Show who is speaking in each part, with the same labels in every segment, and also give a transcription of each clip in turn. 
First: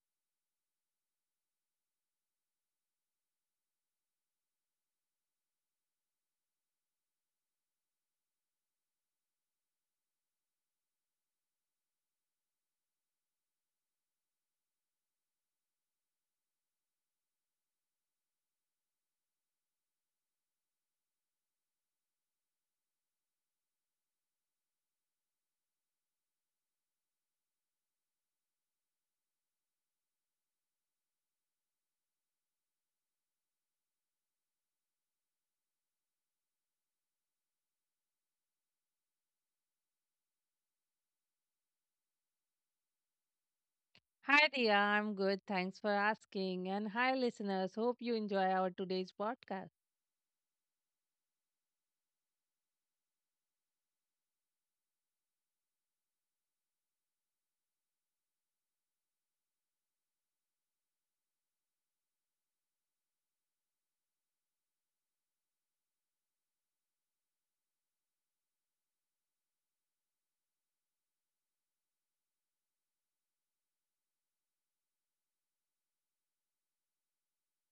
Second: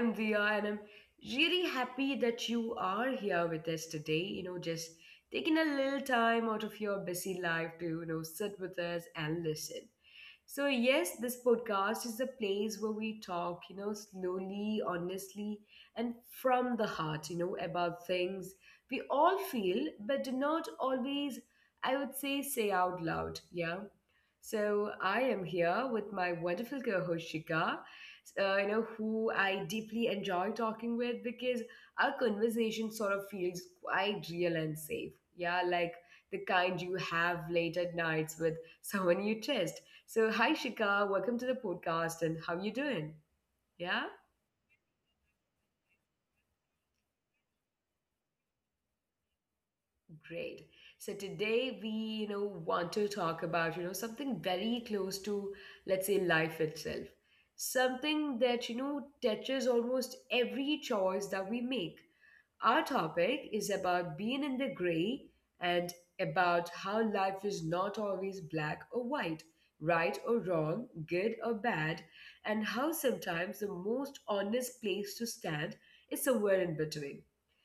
Speaker 1: am Dia, and I'm really happy that you are here with us today. Just taking a little time out of your busy life to sit with us and listen. So, yes, this podcast is a place where we talk slowly, honestly, and from the heart about things we all feel but do not always, I would say, say out loud. Yeah. So I am here with my wonderful co-host Shika, who I deeply enjoy talking with because our conversation sort of feels quite real and safe. Yeah, like the kind you have late at nights with someone you trust. So hi Shika, welcome to the podcast and how you doing? Yeah?
Speaker 2: Hi, Dia. I'm good. Thanks for asking. And hi, listeners. Hope you enjoy our today's podcast.
Speaker 1: Great. So today we want to talk about something very close to, let's say, life itself. Something that touches almost every choice that we make. Our topic is about being in the gray and about how life is not always black or white, right or wrong, good or bad, and how sometimes the most honest place to stand is somewhere in between.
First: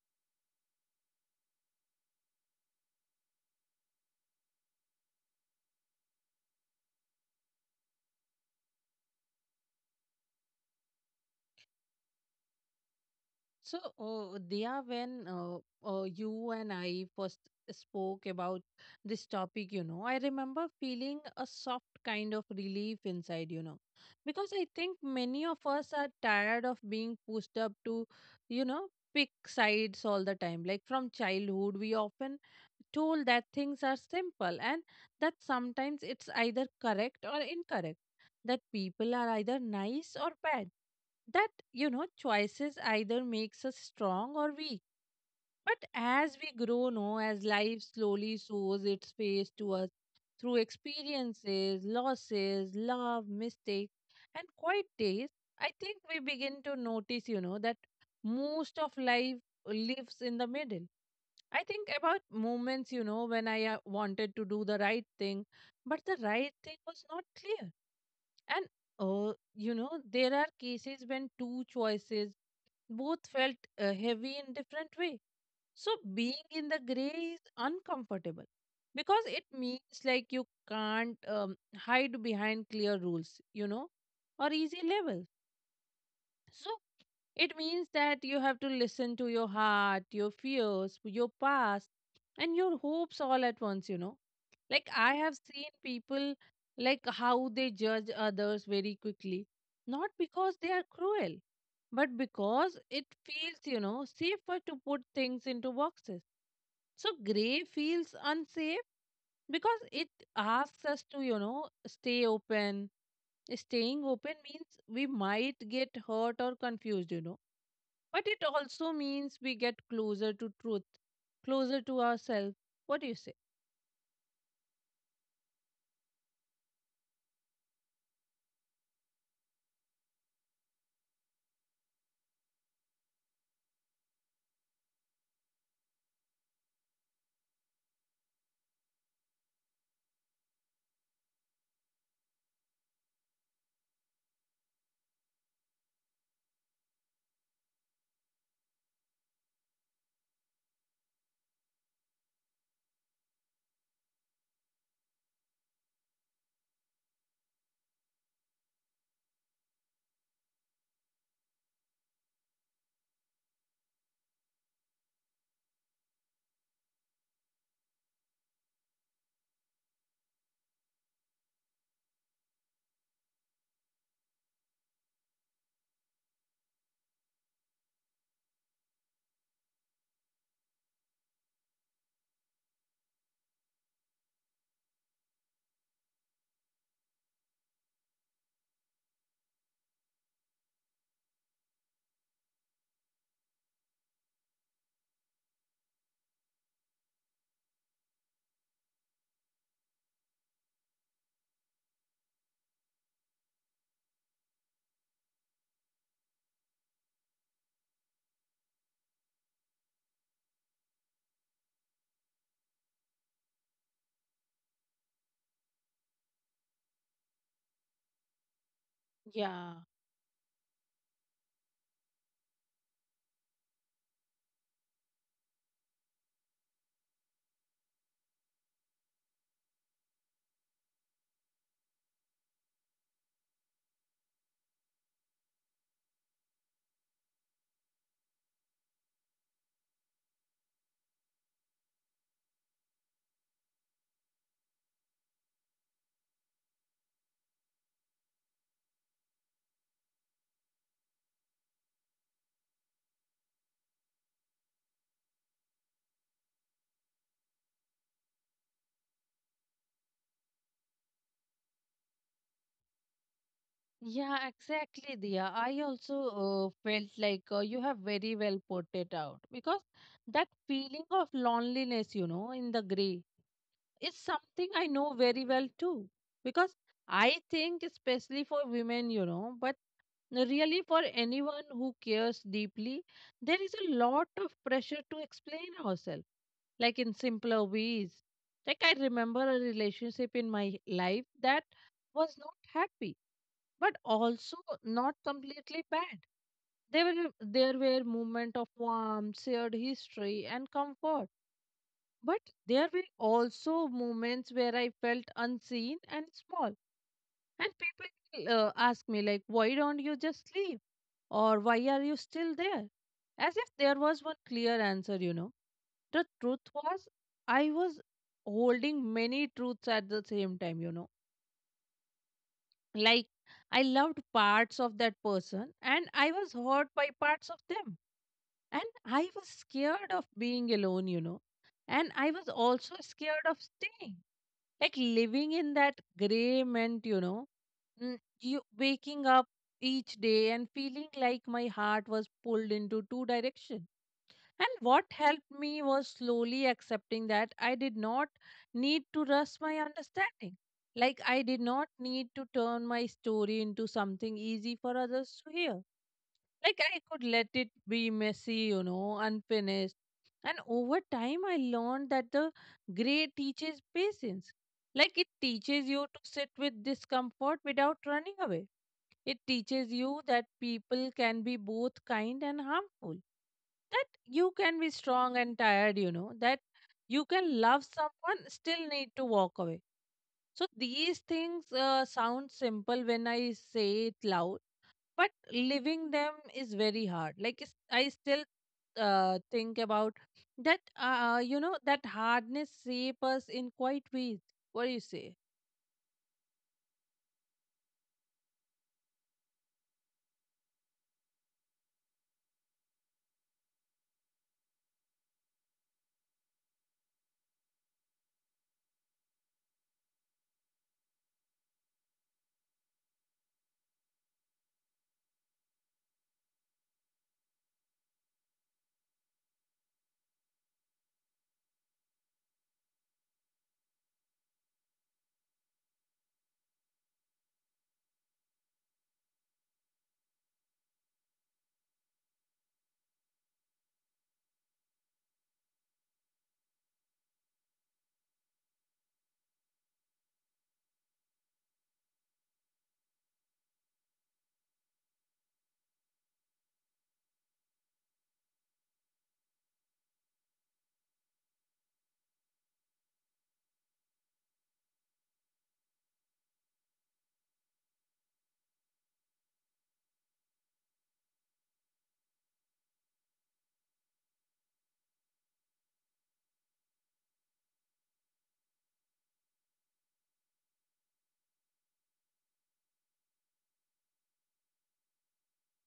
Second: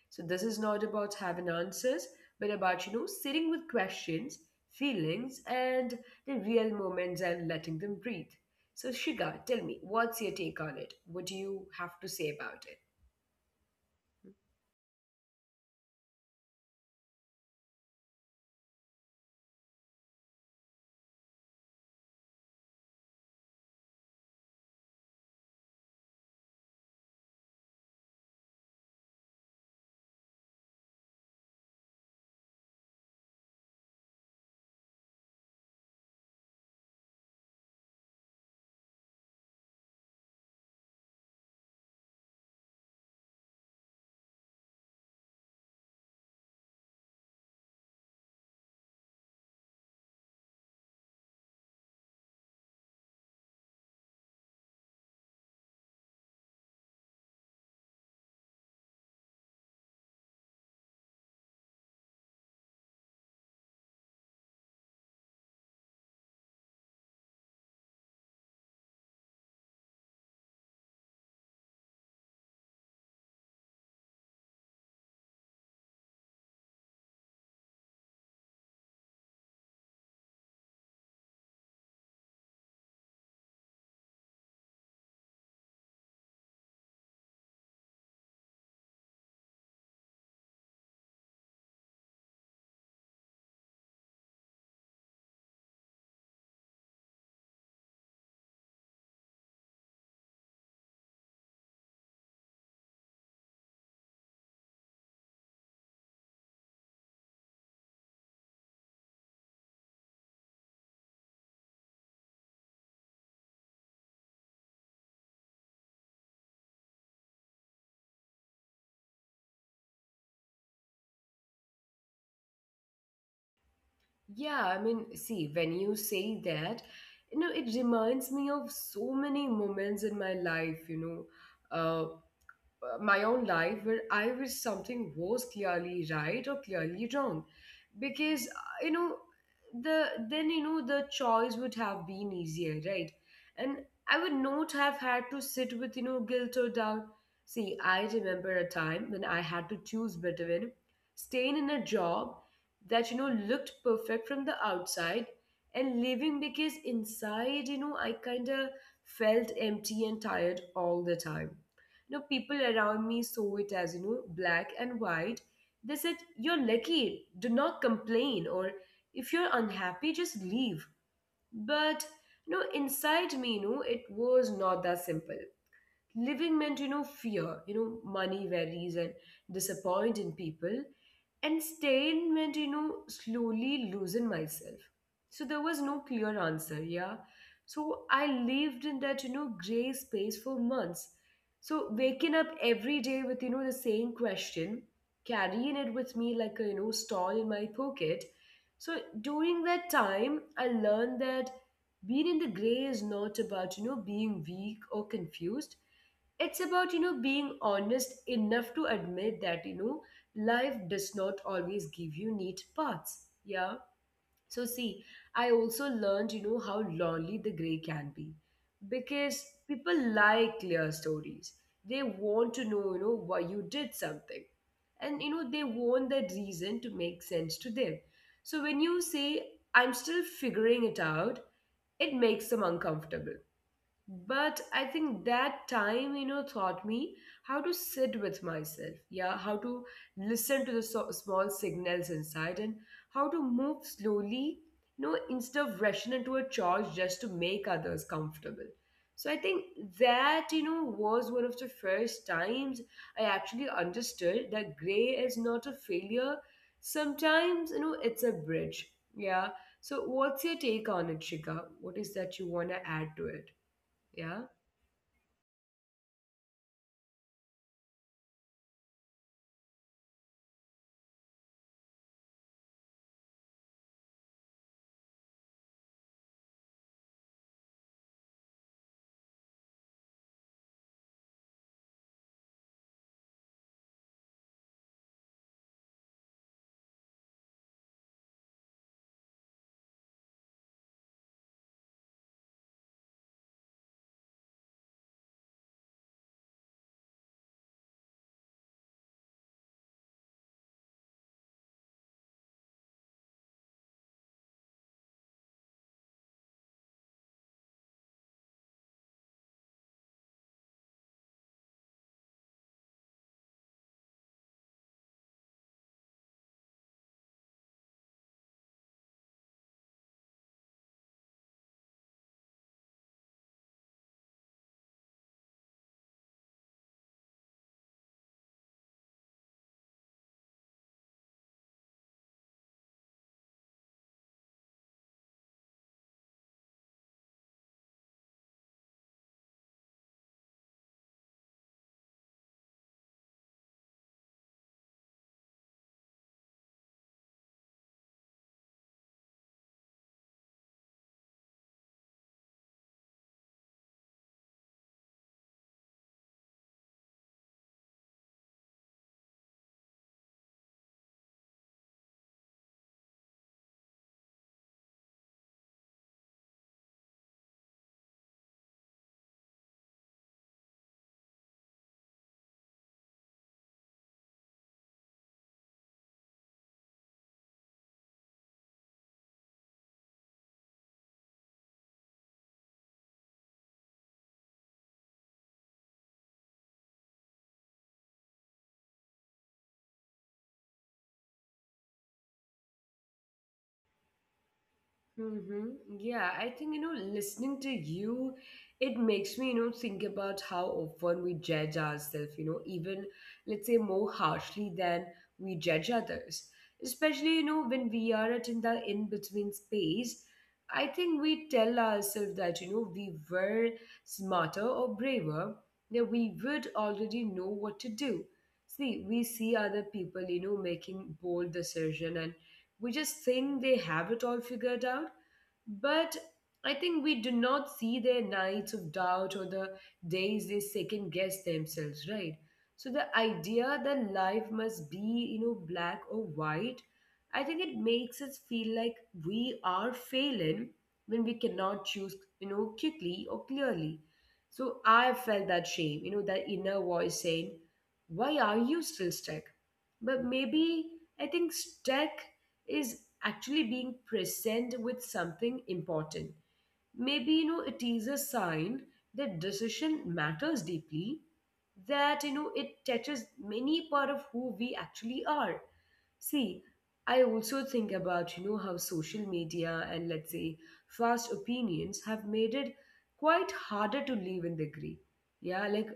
Speaker 1: So this is not about having answers, but about sitting with questions, feelings, and the real moments and letting them breathe. So Shiga, tell me, what's your take on it? What do you have to say about it?
Speaker 2: So, Diya, when you and I first spoke about this topic, you know, I remember feeling a soft kind of relief inside, you know, because I think many of us are tired of being pushed up to, you know, pick sides all the time. Like from childhood, we often told that things are simple and that sometimes it's either correct or incorrect, that people are either nice or bad, that you know choices either makes us strong or weak. But as we grow, no, as life slowly shows its face to us through experiences, losses, love, mistakes, and quiet days, I think we begin to notice, you know, that most of life lives in the middle. I think about moments, you know, when I wanted to do the right thing, but the right thing was not clear. And, you know, there are cases when two choices both felt heavy in different way. So being in the gray is uncomfortable because it means like you can't hide behind clear rules, you know, or easy levels. So it means that you have to listen to your heart, your fears, your past, and your hopes all at once, you know. Like I have seen people, like how they judge others very quickly, not because they are cruel, but because it feels, you know, safer to put things into boxes. So gray feels unsafe because it asks us to, you know, stay open. Staying open means we might get hurt or confused, you know. But it also means we get closer to truth, closer to ourselves. What do you say?
Speaker 1: Yeah, I mean, see, when you say that it reminds me of so many moments in my life. uh, my own life where I wish something was clearly right or clearly wrong. Because, you know, the then the choice would have been easier, right? And I would not have had to sit with guilt or doubt. See, I remember a time when I had to choose between staying in a job that looked perfect from the outside, and leaving because inside I kind of felt empty and tired all the time. People around me saw it as black and white. They said, you're lucky, do not complain, or if you're unhappy just leave. But inside me, it was not that simple. Living meant fear, money worries, and disappointing people. And staying meant slowly losing myself. So there was no clear answer. Yeah. So I lived in that gray space for months. So waking up every day with the same question, carrying it with me like a stall in my pocket. So during that time I learned that being in the gray is not about being weak or confused. It's about being honest enough to admit that life does not always give you neat paths. Yeah. So see, I also learned how lonely the gray can be, because
Speaker 2: Yeah,
Speaker 1: people like clear stories. They want to know why you did something, and they want that reason to make sense to them. So when you say, I'm still figuring it out, it makes them uncomfortable. But I think that time taught me how to sit with myself. Yeah. How to listen to the small signals inside, and how to move slowly instead of rushing into a charge just to make others comfortable. So I think that was one of the first times I actually understood that gray is not a failure. Sometimes it's a bridge. Yeah. So what's your take on it, Shika? What is that you want to add to it? Yeah.
Speaker 2: yeah, exactly, Dia. I also felt like you have very well put it out, because that feeling of loneliness, you know, in the gray is something I know very well too. Because I think, especially for women, you know, but really for anyone who cares deeply, there is a lot of pressure to explain ourselves, like in simpler ways. Like I remember a relationship in my life that was not happy, but also not completely bad. There were moments of warmth, shared history, and comfort, but there were also moments where I felt unseen and small. And people ask me, like, why don't you just leave? Or why are you still there? As if there was one clear answer, you know. The truth was, I was holding many truths at the same time, you know. Like, I loved parts of that person and I was hurt by parts of them. And I was scared of being alone, you know. And I was also scared of staying. Like living in that gray meant, you know, you waking up each day and feeling like my heart was pulled into two directions. And what helped me was slowly accepting that I did not need to rush my understanding. Like, I did not need to turn my story into something easy for others to hear. Like, I could let it be messy, you know, unfinished. And over time, I learned that the gray teaches patience. Like, it teaches you to sit with discomfort without running away. It teaches you that people can be both kind and harmful, that you can be strong and tired, you know, that you can love someone still need to walk away. So these things sound simple when I say it loud, but living them is very hard. Like I still think about that you know, that hardness shape us in quite ways. What do you say?
Speaker 1: Mm-hmm. Yeah, I think listening to you, it makes me think about how often we judge ourselves even, let's say, more harshly than we judge others. Especially when we are at in the in between space, I think we tell ourselves that we were smarter or braver, that we would already know what to do. See, we see other people making bold decision, and we just think they have it all figured out. But I think we do not see their nights of doubt, or the days they second guess themselves, right? So the idea that life must be black or white, I think it makes us feel like we are failing when we cannot choose quickly or clearly. So I felt that shame that inner voice saying, why are you still stuck? But maybe I think stuck is actually being present with something important. Maybe it is a sign that decision matters deeply, that it touches many part of who we actually are. See, I also think about how social media, and, let's say, fast opinions have made it quite harder to live in the gray. Yeah, like,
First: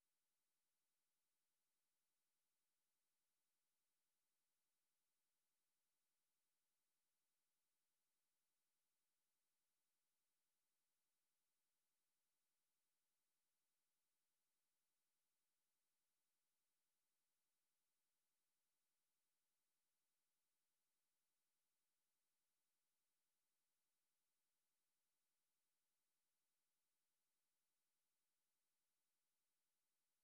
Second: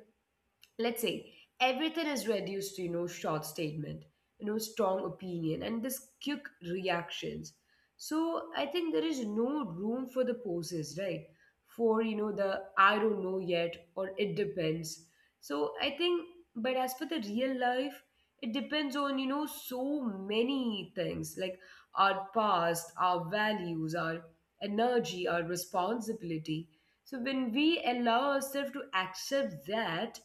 Speaker 1: let's say, everything is reduced to short statement, strong opinion, and this quick reactions. So I think there is no room for the poses, right? For the I don't know yet, or it depends. So I think, but as for the real life, it depends on so many things, like our past, our values, our energy, our responsibility. So when we allow ourselves to accept that,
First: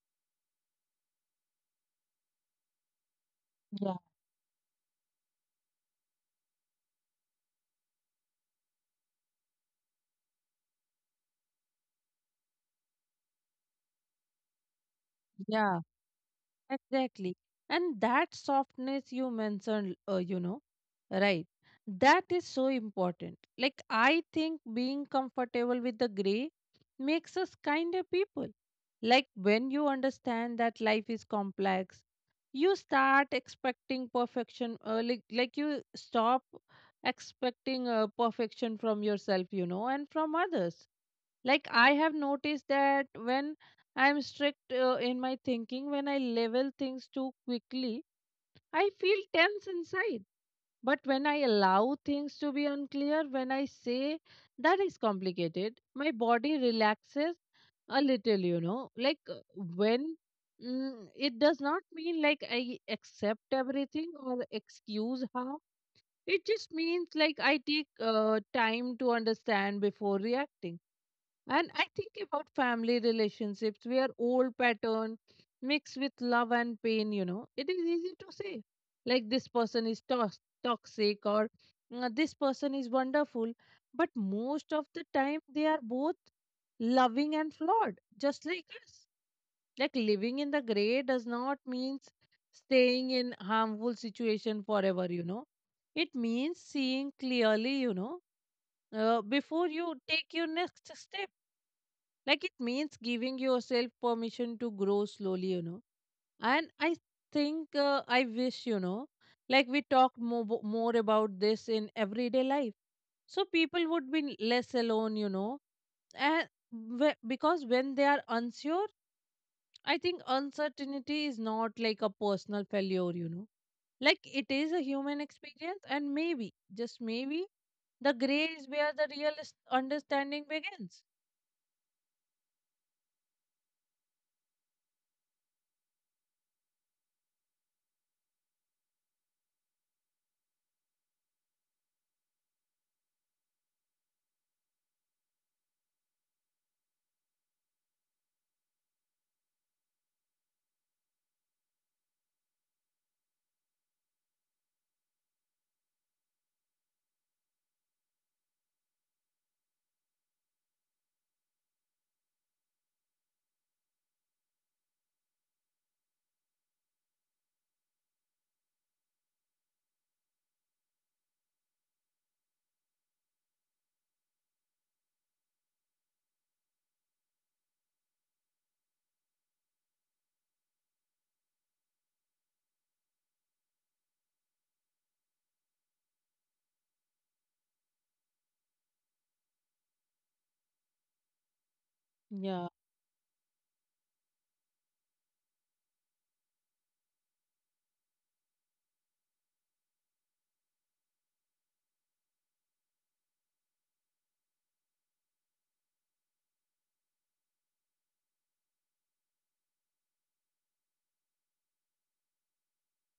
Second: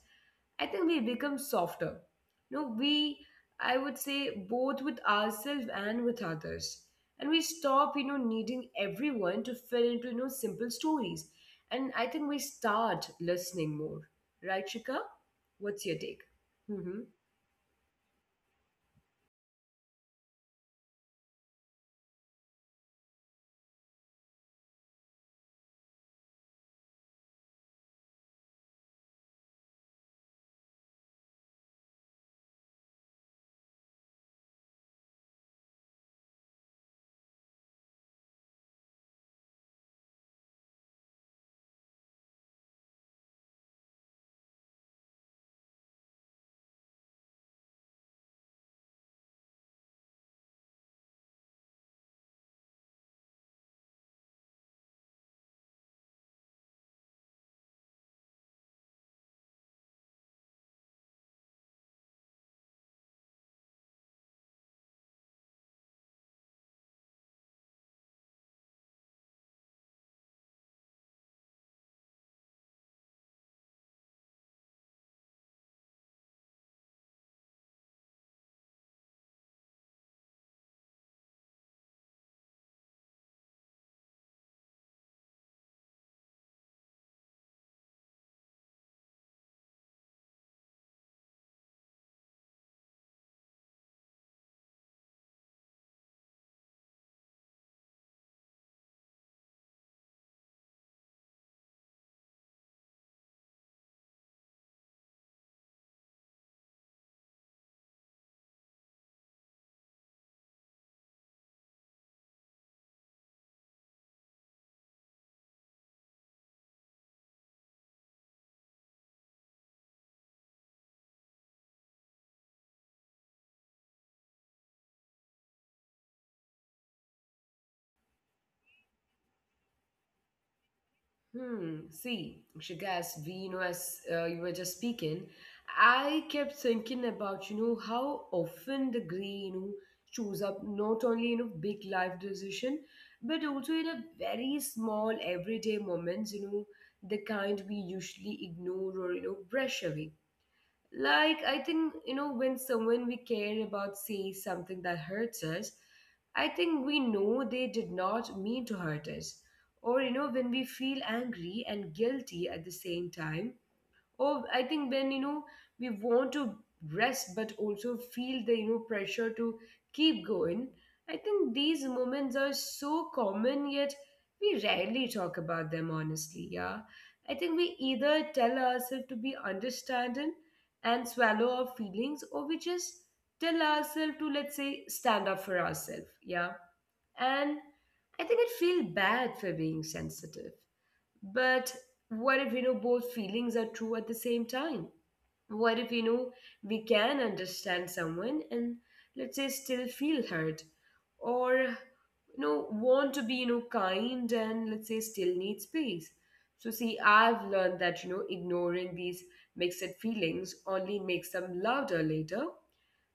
Speaker 1: I think we become softer. We, I
Speaker 2: Yeah,
Speaker 1: would say, both with ourselves and with others. And we stop needing everyone to fit into simple stories. And I think we start listening more. Right, Shika?
Speaker 2: yeah.
Speaker 1: What's your take? Mm-hmm.
Speaker 2: Exactly. And that softness you mentioned, you know, right, that is so important. Like, I think being comfortable with the gray makes us kinder people. Like, when you understand that life is complex, you start expecting perfection, like you stop expecting perfection from yourself, you know, and from others. Like I have noticed that when I'm strict in my thinking, when I level things too quickly, I feel tense inside. But when I allow things to be unclear, when I say that is complicated, my body relaxes a little, you know. When it does not mean like I accept everything or excuse how, it just means like I take time to understand before reacting. And I think about family relationships where old pattern mixed with love and pain, you know, it is easy to say like this person is toxic, or "Mm, this person is wonderful." But most of the time, they are both loving and flawed, just like us. Like living in the gray does not mean staying in harmful situation forever, you know. It means seeing clearly, you know, before you take your next step. Like it means giving yourself permission to grow slowly, you know. And I think I wish, you know, like we talk more about this in everyday life. So people would be less alone, you know. And because when they are unsure, I think uncertainty is not like a personal failure, you know. Like it is a human experience, and maybe, just maybe, the gray is where the understanding begins.
Speaker 1: Hmm. See, Shigas, as you were just speaking, I kept thinking about how often the gray shows up not only in a big life decision, but also in a very small everyday moments the kind we usually ignore, or brush away. Like, I think when someone we care about says something that hurts us, I think we know they did not mean to hurt us. Or when we feel angry and guilty at the same time. Oh, I think when we want to rest but also feel the pressure to keep going. I think these moments are so common, yet we rarely talk about them honestly. Yeah. I think we either tell ourselves to be understanding and swallow our feelings, or we just tell ourselves to, let's say, stand up for ourselves. Yeah. And I think I feel bad for being sensitive. But what if
Speaker 2: Yeah,
Speaker 1: both feelings are true at the same time? What if we can understand someone and, let's say, still feel hurt, or want to be kind and, let's say, still need space? So, see, I've learned that ignoring these mixed feelings only makes them louder later.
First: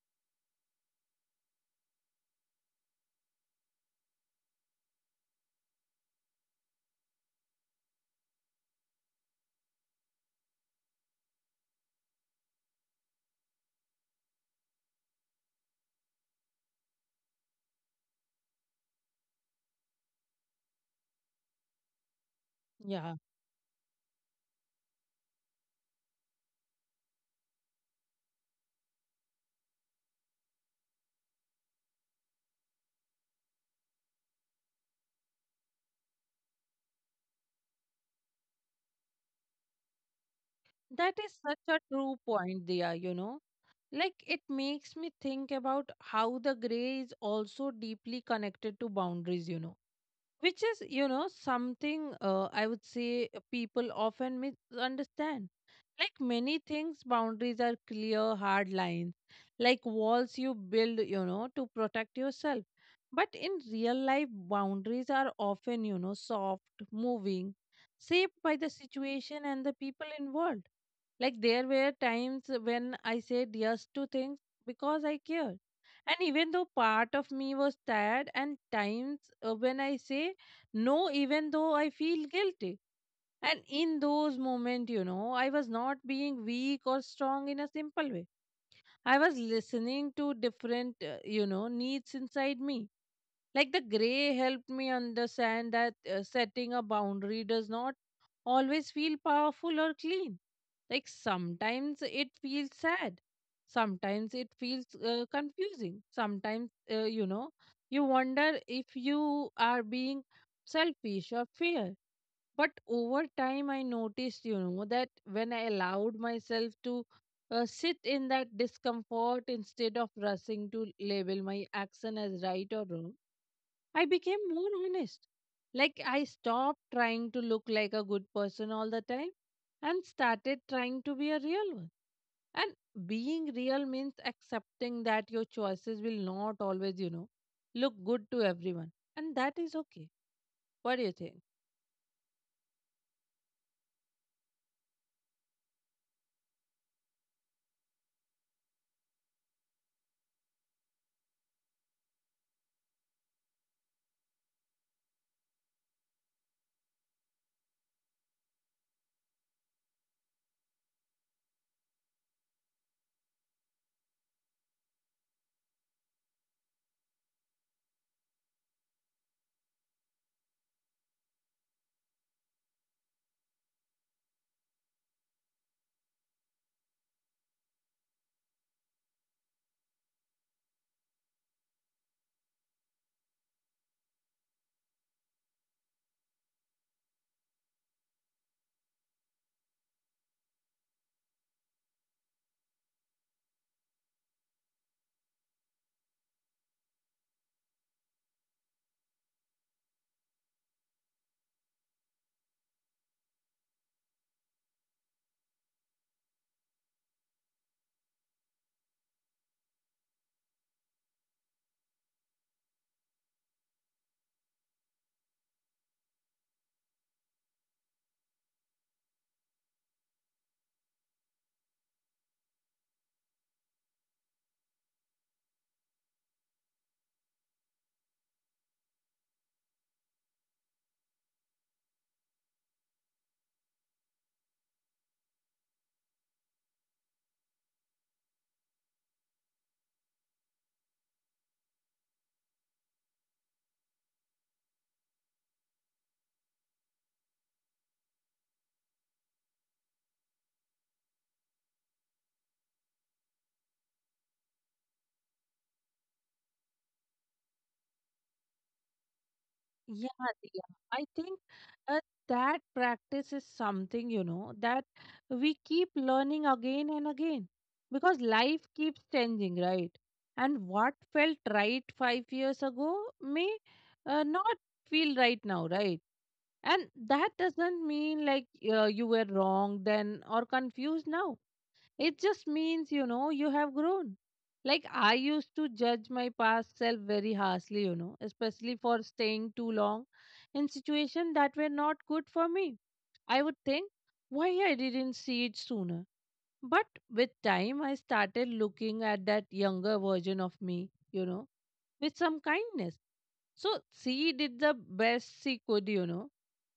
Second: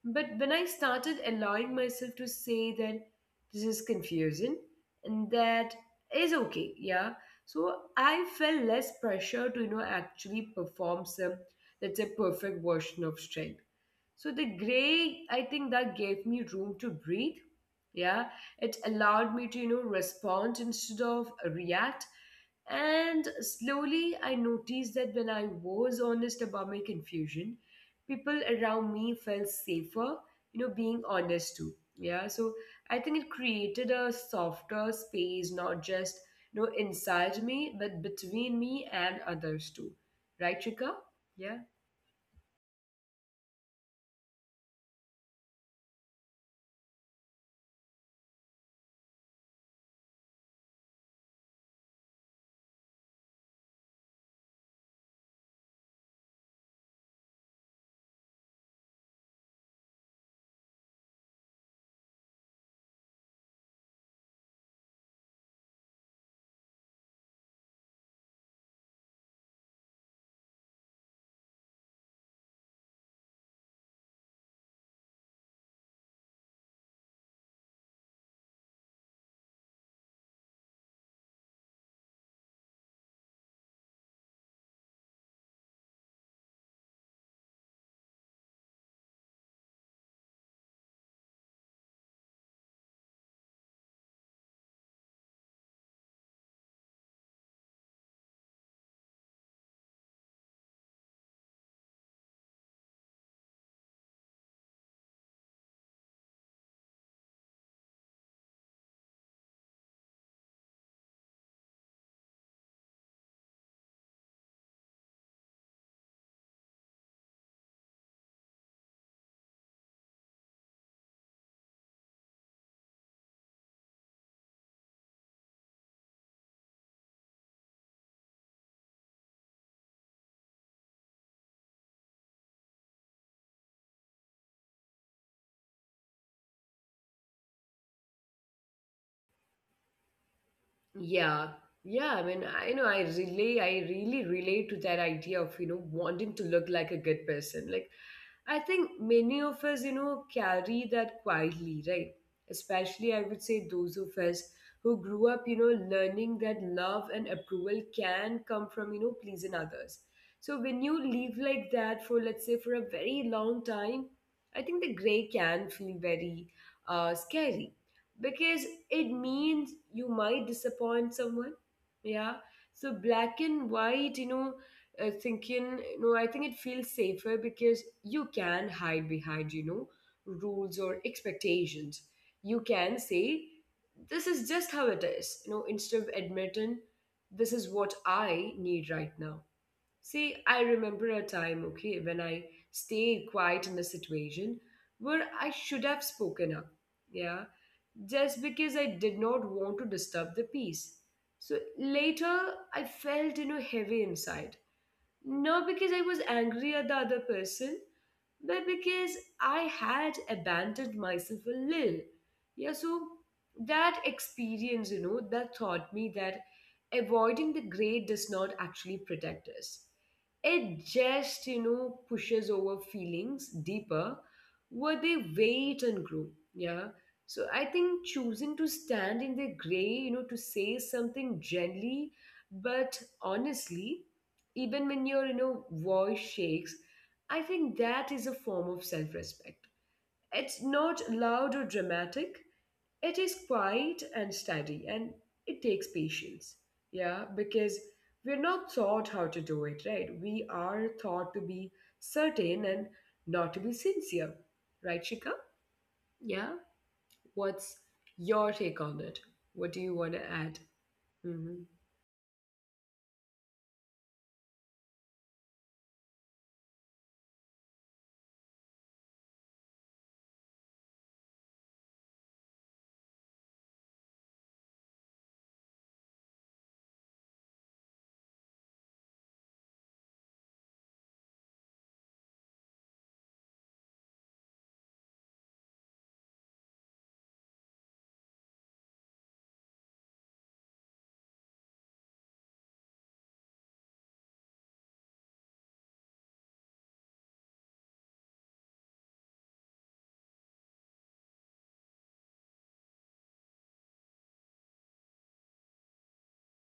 Speaker 1: But when I started allowing myself to say that this is confusing, and that is okay, yeah. So I felt less pressure to actually perform some that's a perfect version of strength. So the gray, I think that gave me room to breathe. Yeah, it allowed me to respond instead of react.
Speaker 2: yeah.
Speaker 1: And slowly I noticed that when I was honest about my confusion, people around me felt safer being honest too. Yeah, so I think it created a softer space, not just inside me, but between me and others too. Right, Chika?
Speaker 2: That is such
Speaker 1: Yeah.
Speaker 2: a true point, Dia, you know. Like it makes me think about how the gray is also deeply connected to boundaries, you know, which is, you know, something I would say people often misunderstand. Like many things, boundaries are clear, hard lines, like walls you build, you know, to protect yourself. But in real life, boundaries are often, you know, soft, moving, shaped by the situation and the people involved. Like there were times when I said yes to things because I cared. And even though part of me was tired, and times when I say no, even though I feel guilty. And in those moments, you know, I was not being weak or strong in a simple way. I was listening to different, you know, needs inside me. Like the gray helped me understand that setting a boundary does not always feel powerful or clean. Like sometimes it feels sad. Sometimes it feels confusing. Sometimes, you know, you wonder if you are being selfish or fair. But over time, I noticed, you know, that when I allowed myself to sit in that discomfort instead of rushing to label my action as right or wrong, I became more honest. Like I stopped trying to look like a good person all the time and started trying to be a real one. And being real means accepting that your choices will not always, you know, look good to everyone. And that is okay. What do you think?
Speaker 1: Yeah, yeah. I mean, I know I really relate to that idea of wanting to look like a good person. Like, I think many of us carry that quietly, right? Especially, I would say, those of us who grew up learning that love and approval can come from pleasing others. So when you live like that for, let's say, for a very long time, I think the gray can feel very scary, because it means you might disappoint someone. Yeah. So black and white thinking I think it feels safer, because you can hide behind rules or expectations. You can say, this is just how it is, instead of admitting this is what I need right now. See, I remember a time, okay, when I stayed quiet in a situation where I should have spoken up, yeah, just because I did not want to disturb the peace. So later, I felt heavy inside. Not because I was angry at the other person, but because I had abandoned myself a little. Yeah, so that experience that taught me that avoiding the great does not actually protect us. It just pushes over feelings deeper, where they wait and grow. Yeah. So I think choosing to stand in the gray, you know, to say something gently but honestly, even when your, you know, voice shakes, I think that is a form of self respect. It's not loud or dramatic, it is quiet and steady, and it takes patience. Yeah, because we're not taught how to do it, right? We are taught to be certain and not to be sincere, right, Shika? Yeah, what's your take on it? What do you want to
Speaker 2: Yeah,
Speaker 1: add?
Speaker 2: Diya. I think
Speaker 1: Mm-hmm.
Speaker 2: uh, that practice is something, you know, that we keep learning again and again because life keeps changing, right? And what felt right 5 years ago may not feel right now, right? And that doesn't mean like you were wrong then or confused now. It just means, you know, you have grown. Like, I used to judge my past self very harshly, you know, especially for staying too long in situations that were not good for me. I would think, why I didn't see it sooner. But with time, I started looking at that younger version of me, you know, with some kindness. So, she did the best she could, you know,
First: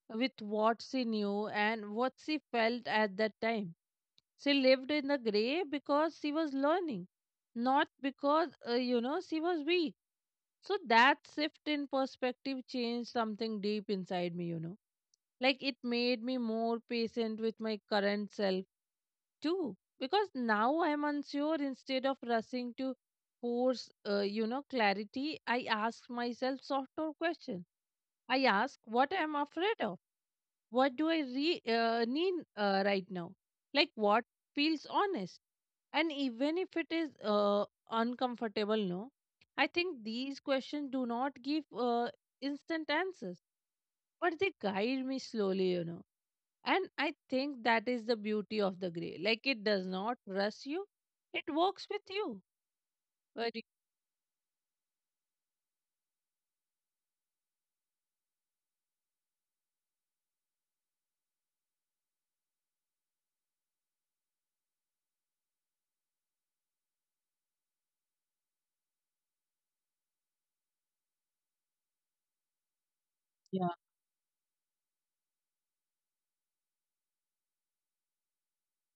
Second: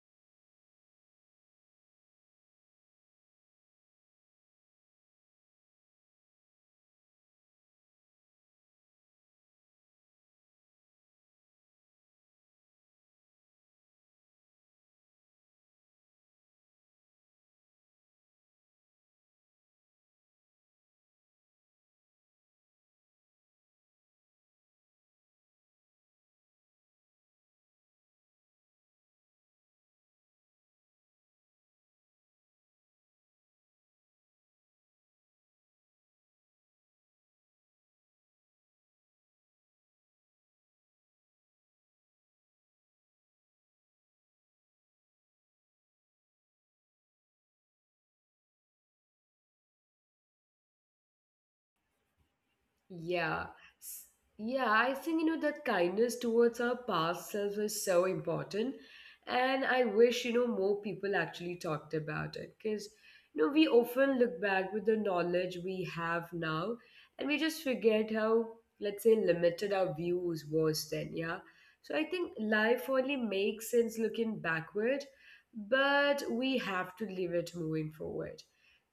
Speaker 2: with what she knew and what she felt at that time. She lived in the grave because she was learning, not because, you know, she was weak. So that shift in perspective changed something deep inside me, you know. Like it made me more patient with my current self too. Because now I'm unsure, instead of rushing to force, you know, clarity, I ask myself softer questions. I ask what I'm afraid of, what do I need right now? Like what feels honest? And even if it is uncomfortable, no, I think these questions do not give instant answers, but they guide me slowly, you know. And I think that is the beauty of the gray. Like it does not rush you, it works with you.
Speaker 1: Yeah.
Speaker 2: But
Speaker 1: S- Yeah, I think, you know, that kindness towards our past selves is so important. And I wish, you know, more people actually talked about it because, you know, we often look back with the knowledge we have now and we just forget how, let's say, limited our views was then. Yeah. So I think life only
Speaker 2: yeah,
Speaker 1: makes sense looking backward, but we have to live it moving forward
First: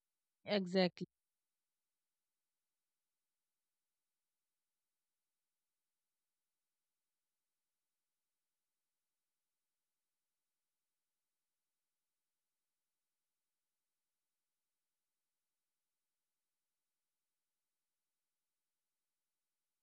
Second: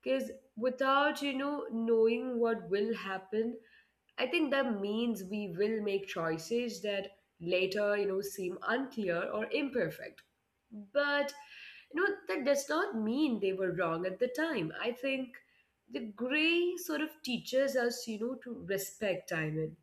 Speaker 1: because
Speaker 2: exactly.
Speaker 1: without, you know, knowing what will happen, I think that means we will make choices that later, you know, seem unclear or imperfect. But, you know, that does not mean they were wrong at the time. I think the gray sort of teaches us, you know, to respect time.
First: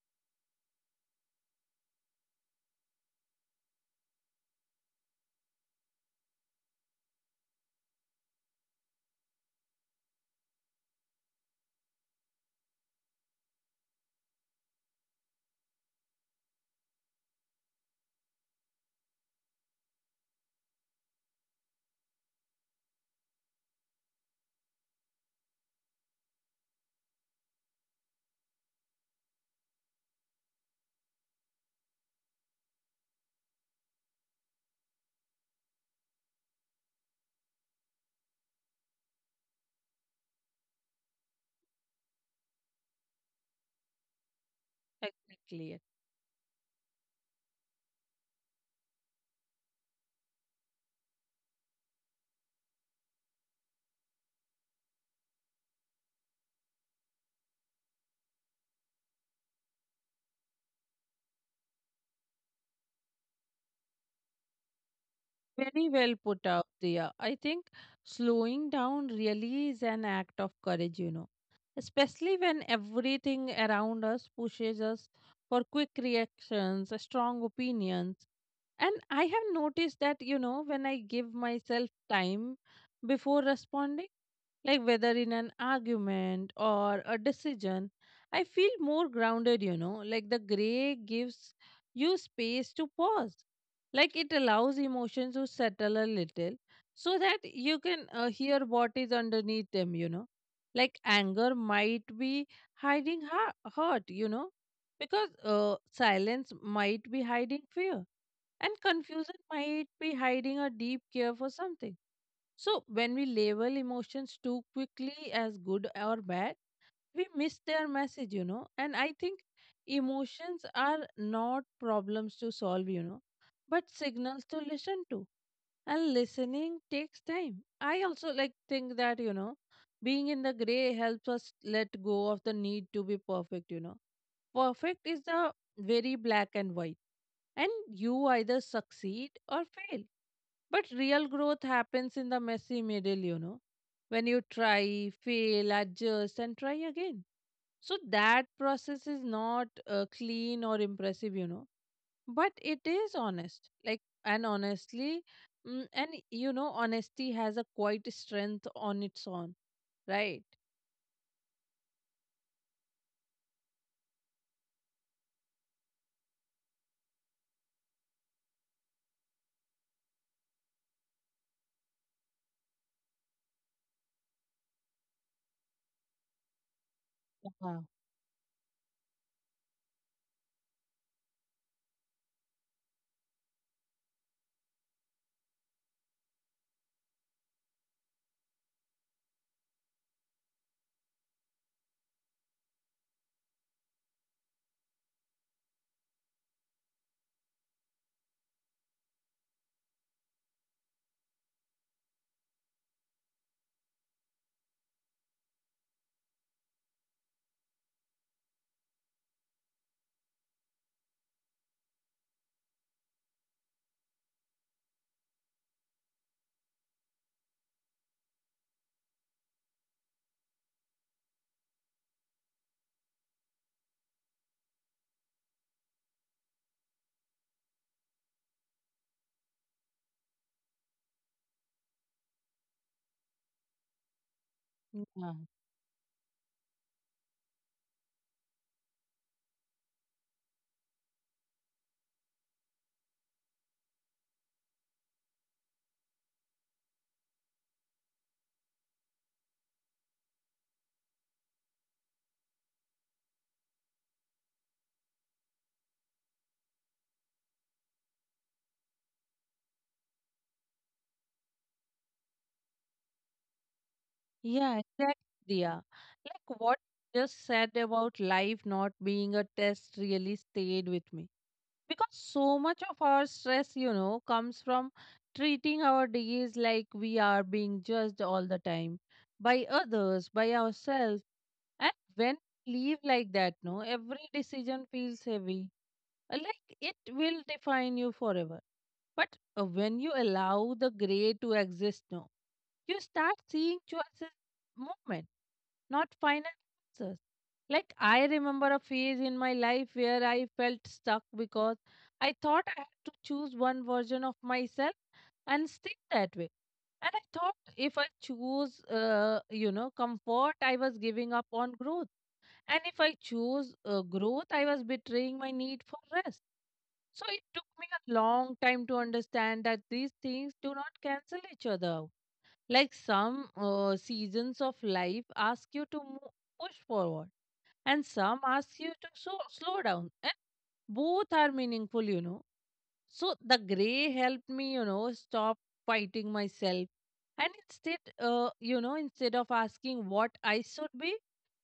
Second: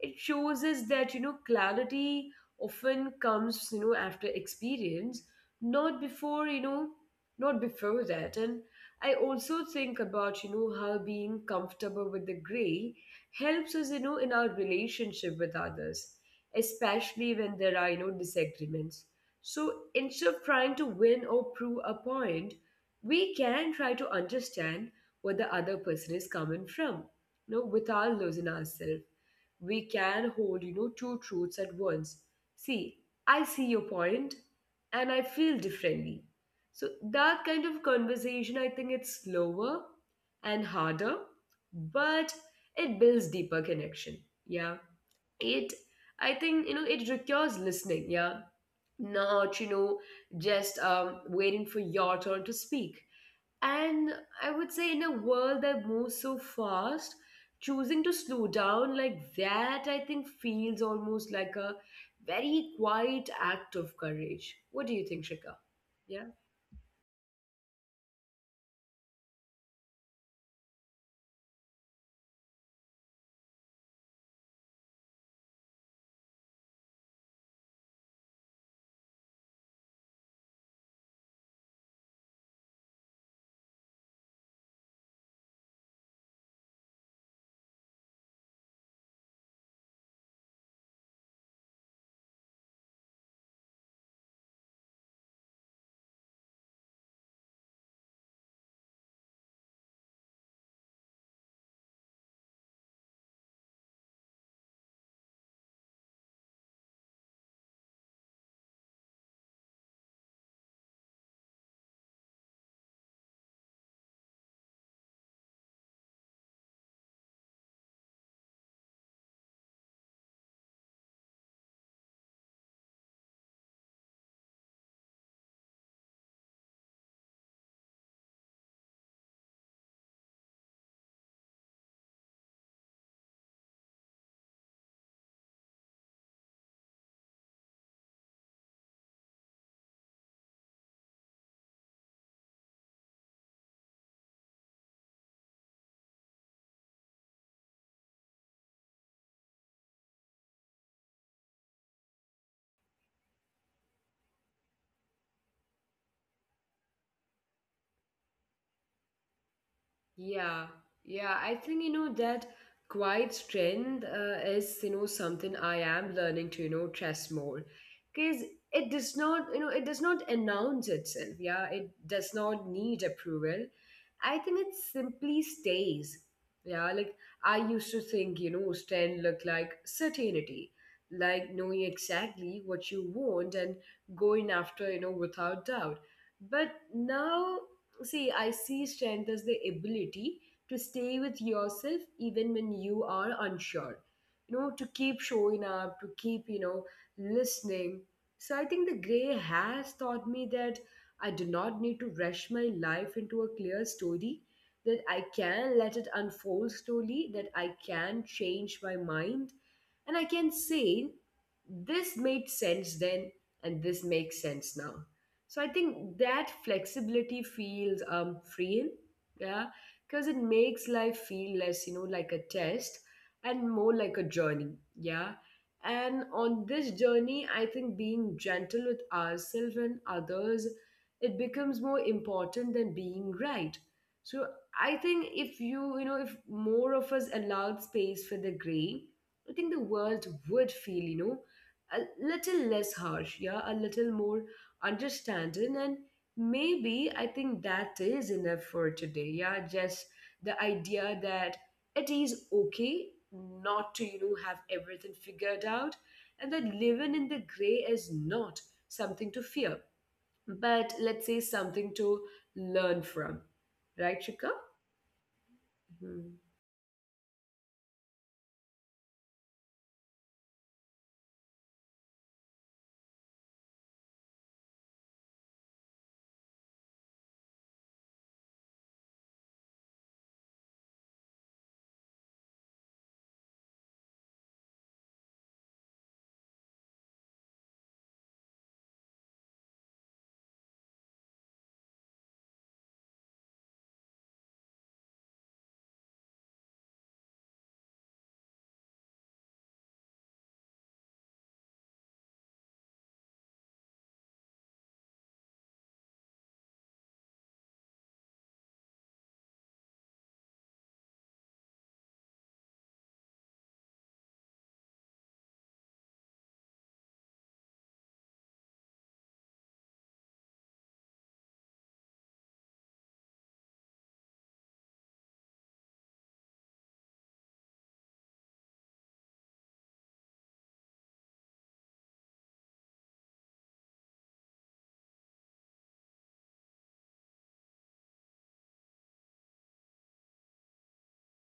Speaker 1: It shows us that, you know, clarity often comes, you know, after experience, not before, you know, not before that. And I also think about, you know, how being comfortable with the gray helps us, you know, in our relationship with others, especially when there are, you know, disagreements. So instead of trying to win or prove a point, we can try to understand where the other person is coming from, you know, without losing ourselves. We can hold, you know, two truths at once. See, I see your point and I feel differently. So that kind of conversation, I think, it's slower and harder, but it builds deeper connection. Yeah, it,
Speaker 2: Exactly. yeah.
Speaker 1: I think, you know, it requires listening, yeah, not, you know, just waiting for your turn to speak. And I would say, in a world that moves so fast, choosing to slow down like that, I think, feels almost like a very quiet act of courage. What do you think, Shika?
Speaker 2: Very well
Speaker 1: Yeah?
Speaker 2: put out, Dia. I think slowing down really is an act of courage, you know, especially when everything around us pushes us for quick reactions, strong opinions. And I have noticed that, you know, when I give myself time before responding, like whether in an argument or a decision, I feel more grounded, you know. Like the gray gives you space to pause. Like it allows emotions to settle a little so that you can hear what is underneath them, you know. Like anger might be hiding hurt, you know, because silence might be hiding fear, and confusion might be hiding a deep care for something. So, when we label emotions too quickly as good or bad, we miss their message. And I think emotions are not problems to solve, but signals to listen to. And listening takes time. I also like think that, you know, being in the gray helps us let go of the need to be perfect. Perfect is the very black and white, and you either succeed or fail, but real growth happens in the messy middle, when you try, fail, adjust, and try again. So that process is not clean or impressive, but it is honest. Like, and honestly, and you know, honesty has a quite strength on its own, right?
Speaker 1: Yeah, yeah. I think, you know, that quiet strength is, you know, something I am learning to, you know, trust more, because it does not, you know, it does not announce itself. Yeah, it does not need approval. I think it simply stays. Yeah, like I
Speaker 2: Yeah,
Speaker 1: used to think, you know, strength looked like certainty, like knowing exactly what you want and going after, you know, without doubt. But now, see, I see strength as the ability to stay with yourself even when you are unsure. You know, to keep showing up, to keep, you know, listening. So I think the gray has taught me that I do not need to rush my life into a clear story, that I can let it unfold slowly, that I can change my mind and I can say this made sense then and this makes sense now. So I think that flexibility feels freeing, yeah, because it makes life feel less, you know, like a test and more like a journey, yeah. And on this journey, I think being gentle with ourselves and others, it becomes more important than being right. So I think
Speaker 2: yeah.
Speaker 1: if you, you know, if more of us allowed space for the gray, I think the world would feel, you know, a little less harsh, yeah, a little more understanding. And maybe I think that is enough for today, yeah, just the idea that it is okay not to, you know, have everything figured out and that living in the gray is not something to fear, but let's say something to learn from. Right, Shika?
Speaker 2: Yeah, exactly. Yeah.
Speaker 1: Hmm.
Speaker 2: Like what you just said about life not being a test really stayed with me, because so much of our stress you know comes from treating our days like we are being judged all the time, by others, by ourselves. And when we live like that, no, every decision feels heavy, like it will define you forever. But when you allow the gray to exist now, you start seeing choices, movement, not final answers. Like I remember a phase in my life where I felt stuck because I thought I had to choose one version of myself and stick that way. And I thought if I choose you know comfort, I was giving up on growth, and if I choose growth, I was betraying my need for rest. So it took me a long time to understand that these things do not cancel each other. Like some seasons of life ask you to push forward, and some ask you to slow down. And both are meaningful, you know. So the gray helped me, you know, stop fighting myself. And instead, instead of asking what I should be,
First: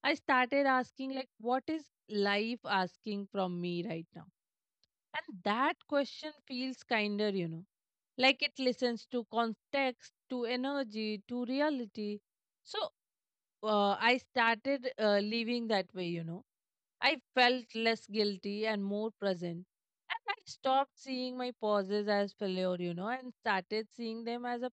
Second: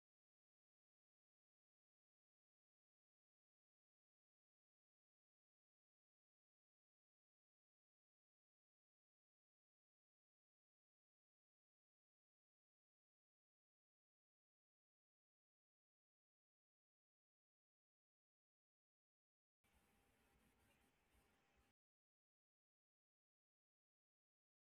Speaker 2: I started asking, like, what is life asking from me right now? And that question feels kinder, you know. Like it listens to context, to energy, to reality. So I started living that way, you know. I felt less guilty and more present. And I stopped seeing my pauses as failure, you know, and started seeing them as a.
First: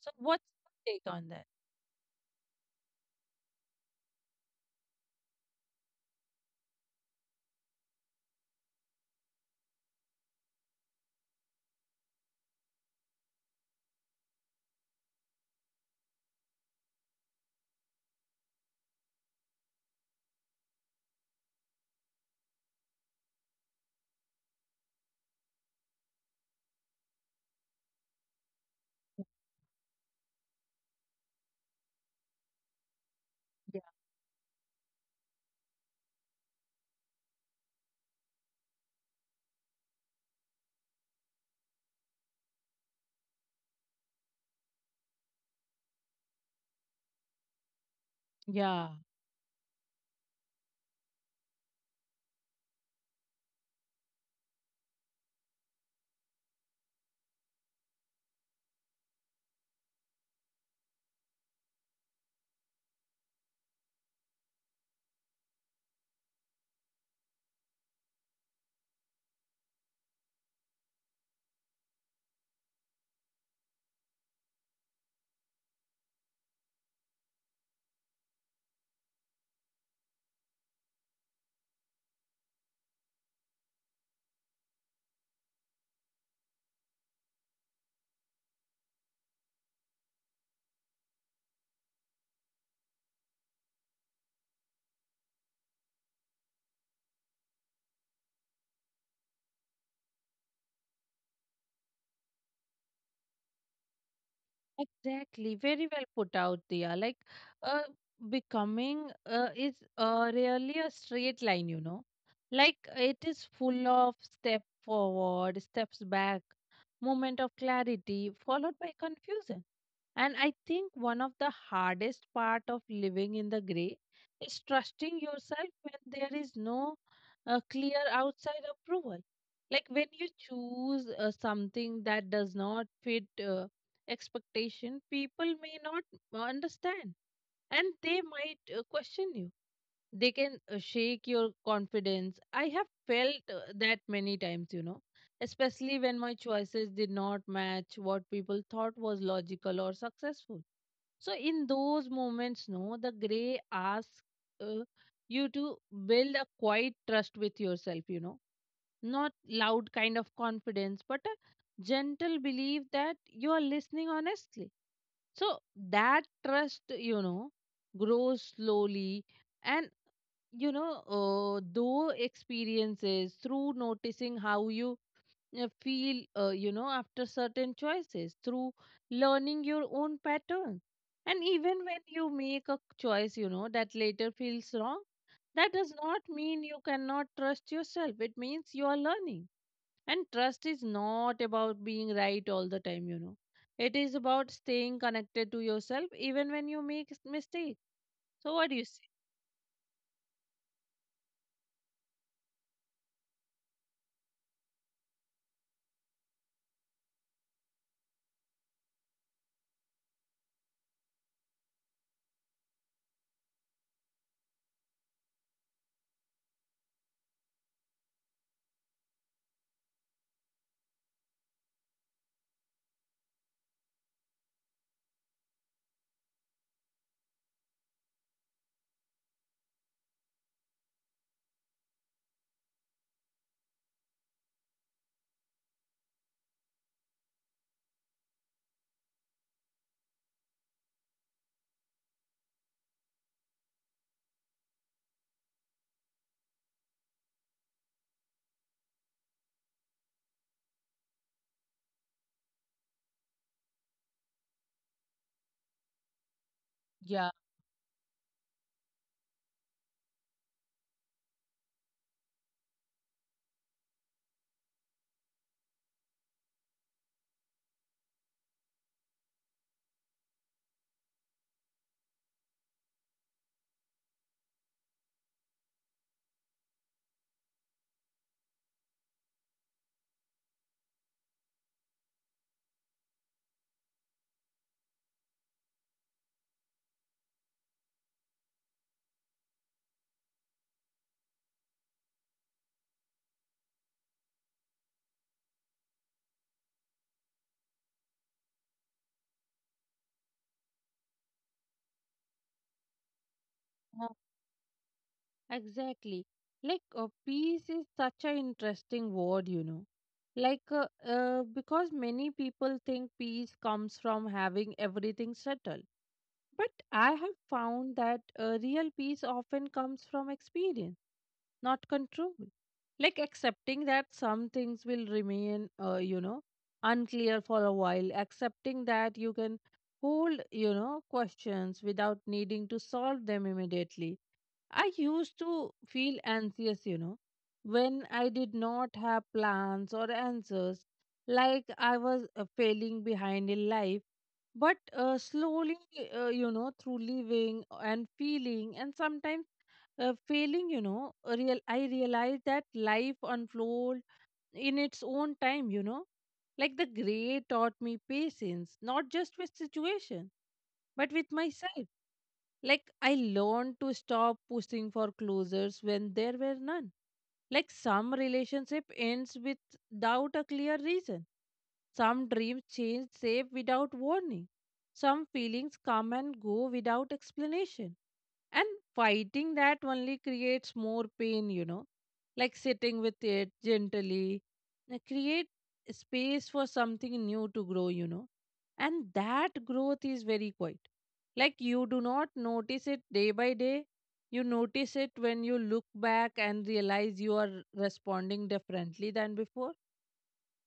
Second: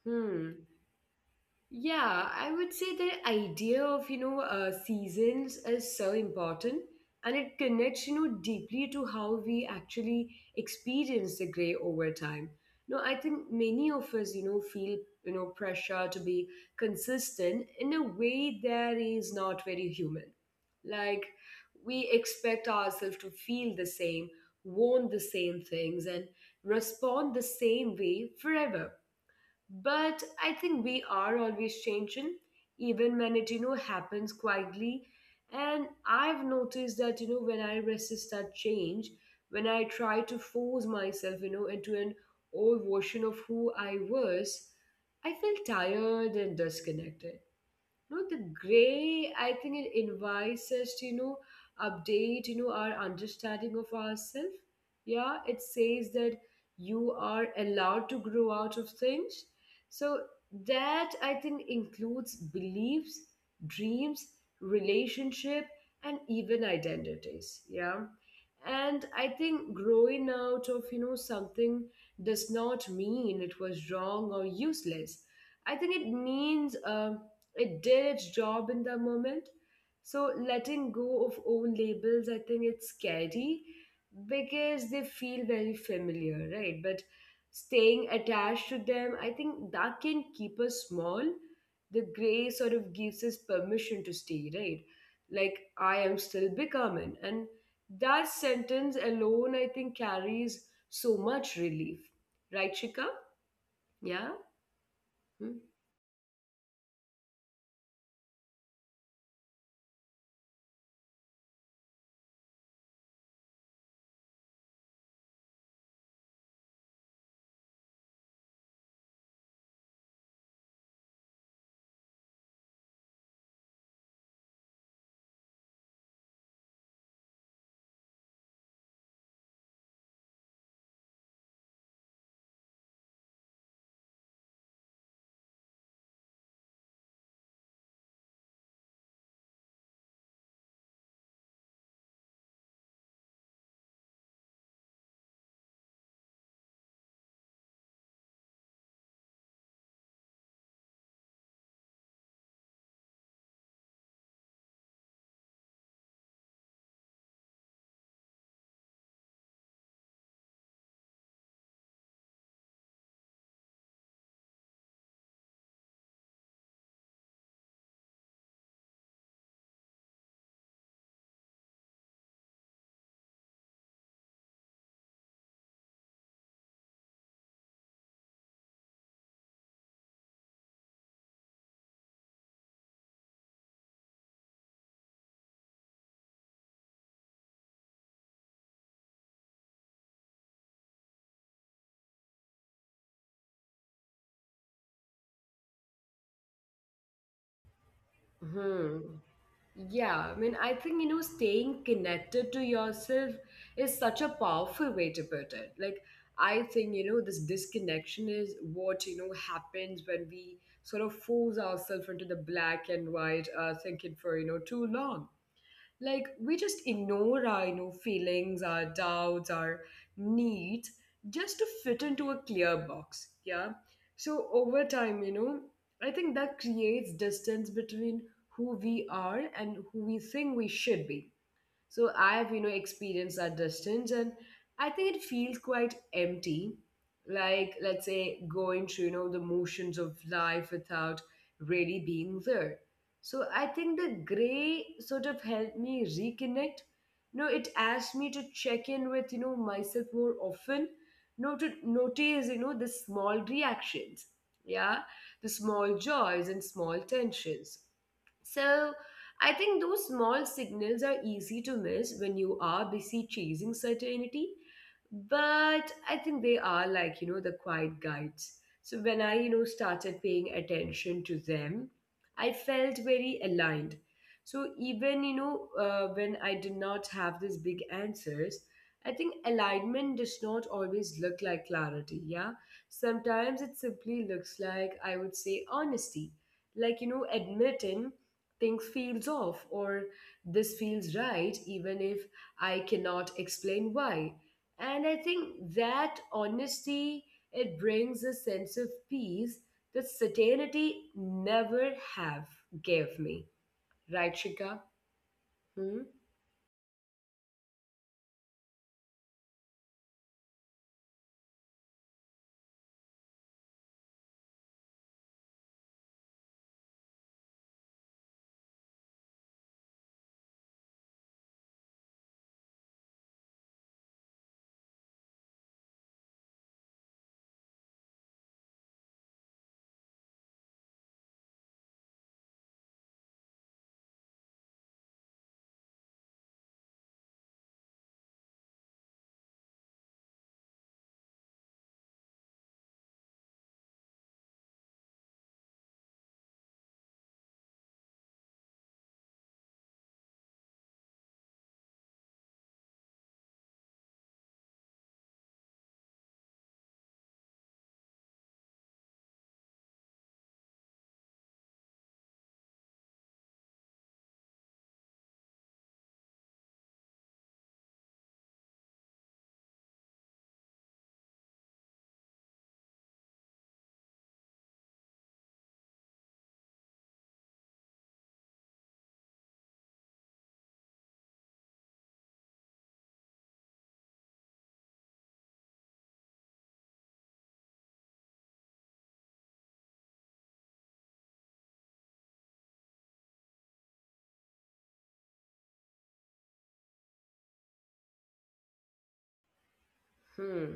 Speaker 2: So, what's
Speaker 1: Hmm.
Speaker 2: your take on that?
Speaker 1: Yeah, I would say the idea of, you know, seasons is so important and it connects, you know, deeply to how we actually experience the gray over time. No, I think many of us, you know, feel, you know, pressure to be consistent in a way that is not very human. Like we expect ourselves to feel the same, want the same things, and respond the same way forever, but I think we are always changing, even when it, you know,
Speaker 2: Yeah.
Speaker 1: happens quietly. And I've noticed that, you know, when I resist that change, when I try to force myself, you know, into an old version of who I was, I feel tired and disconnected. No, the
Speaker 2: Yeah.
Speaker 1: gray, I think it invites us to, you know, update, you know, our understanding of ourselves. Yeah, it says that you are allowed to grow out of things. So that I think includes beliefs, dreams, relationship, and even identities. Yeah. And I think growing out of, you know, something does not mean it was wrong or useless. I think it means it did its job in the moment. So letting go of own labels, I think it's scary because they feel very familiar, right? But staying attached to them, I think that can keep us small. The gray sort of gives us permission to stay, right? Like I am still becoming. And that sentence alone, I think, carries so much relief. Right, Shika? Yeah?
Speaker 2: Exactly,
Speaker 1: Hmm.
Speaker 2: very well put out, Dia. Like, uh, becoming is really a straight line, you know. Like, it is full of step forward, steps back, moment of clarity, followed by confusion. And I think one of the hardest part of living in the gray is trusting yourself when there is no clear outside approval. Like when you choose something that does not fit. Expectation people may not understand, and they might question you, they can shake your confidence. I have felt that many times, you know, especially when my choices did not match what people thought was logical or successful. So in those moments, no, the gray asks uh, you to build a quiet trust with yourself, you know, not loud kind of confidence, but a gentle belief that you are listening honestly. So that trust, you know, grows slowly, and you know, though experiences, through noticing how you feel, you know, after certain choices, through learning your own patterns. And even when you make a choice, you know, that later feels wrong, that does not mean you cannot trust yourself. It means you are learning. And trust is not about being right all the time, you know. It is about staying connected to yourself even when you make mistakes. So, what do you
Speaker 1: Hmm.
Speaker 2: say?
Speaker 1: Yeah, I mean, I think, you know, staying connected to yourself is such a powerful way to put it. Like, I think, you know, this disconnection is what, you know, happens when we sort of force ourselves into the black and white thinking for, you know, too long. Like, we just ignore our, you know, feelings, our doubts, our needs just to fit into a clear box. Yeah. So, over time, you know, I think that creates distance between who we are and who we think we should be. So I've, you know, experienced that distance and I think it feels quite empty. Like, let's say, going through, you know, the motions of life without really being there. So I think the gray sort of helped me reconnect. You know, it asked me to check in with, you know, myself more often. You know, to notice, you know, the small reactions. Yeah. The small joys and small
Speaker 2: Yeah.
Speaker 1: tensions. So I think those small signals are easy to miss when you are busy chasing certainty. But I think they are like, you know, the quiet guides. So when I, you know, started paying attention to them, I felt very aligned. So even, you know, when I did not have these big answers, I think alignment does not always look like clarity. Yeah. Sometimes it simply looks like, I would say, honesty, like, you know, admitting things feels off or this feels right even if I cannot explain why. And I think that honesty, it brings a sense of peace that certainty never have gave me,
Speaker 2: Yeah,
Speaker 1: right, Shika? Hmm.
Speaker 2: exactly. Like, peace is such an interesting word, you know. Like, because many people think peace comes from having everything settled. But I have found that real peace often comes from experience, not control. Like accepting that some things will remain, you know, unclear for a while, accepting that you can hold, you know, questions without needing to solve them immediately. I used to feel anxious, you know, when I did not have plans or answers, like I was failing behind in life. But slowly, you know, through living and feeling and sometimes failing, you know, real I realized that life unfold in its own time, you know. Like the gray taught me patience, not just with situation, but with myself. Like I learned to stop pushing for closures when there were none. Like some relationship ends without a clear reason, some dreams change shape without warning, some feelings come and go without explanation. And fighting that only creates more pain, you know. Like sitting with it gently, create space for something new to grow, you know. And that growth is very quiet. Like you do not notice it day by day. You notice it when you look back and realize you are responding differently than before.
Speaker 1: Hmm.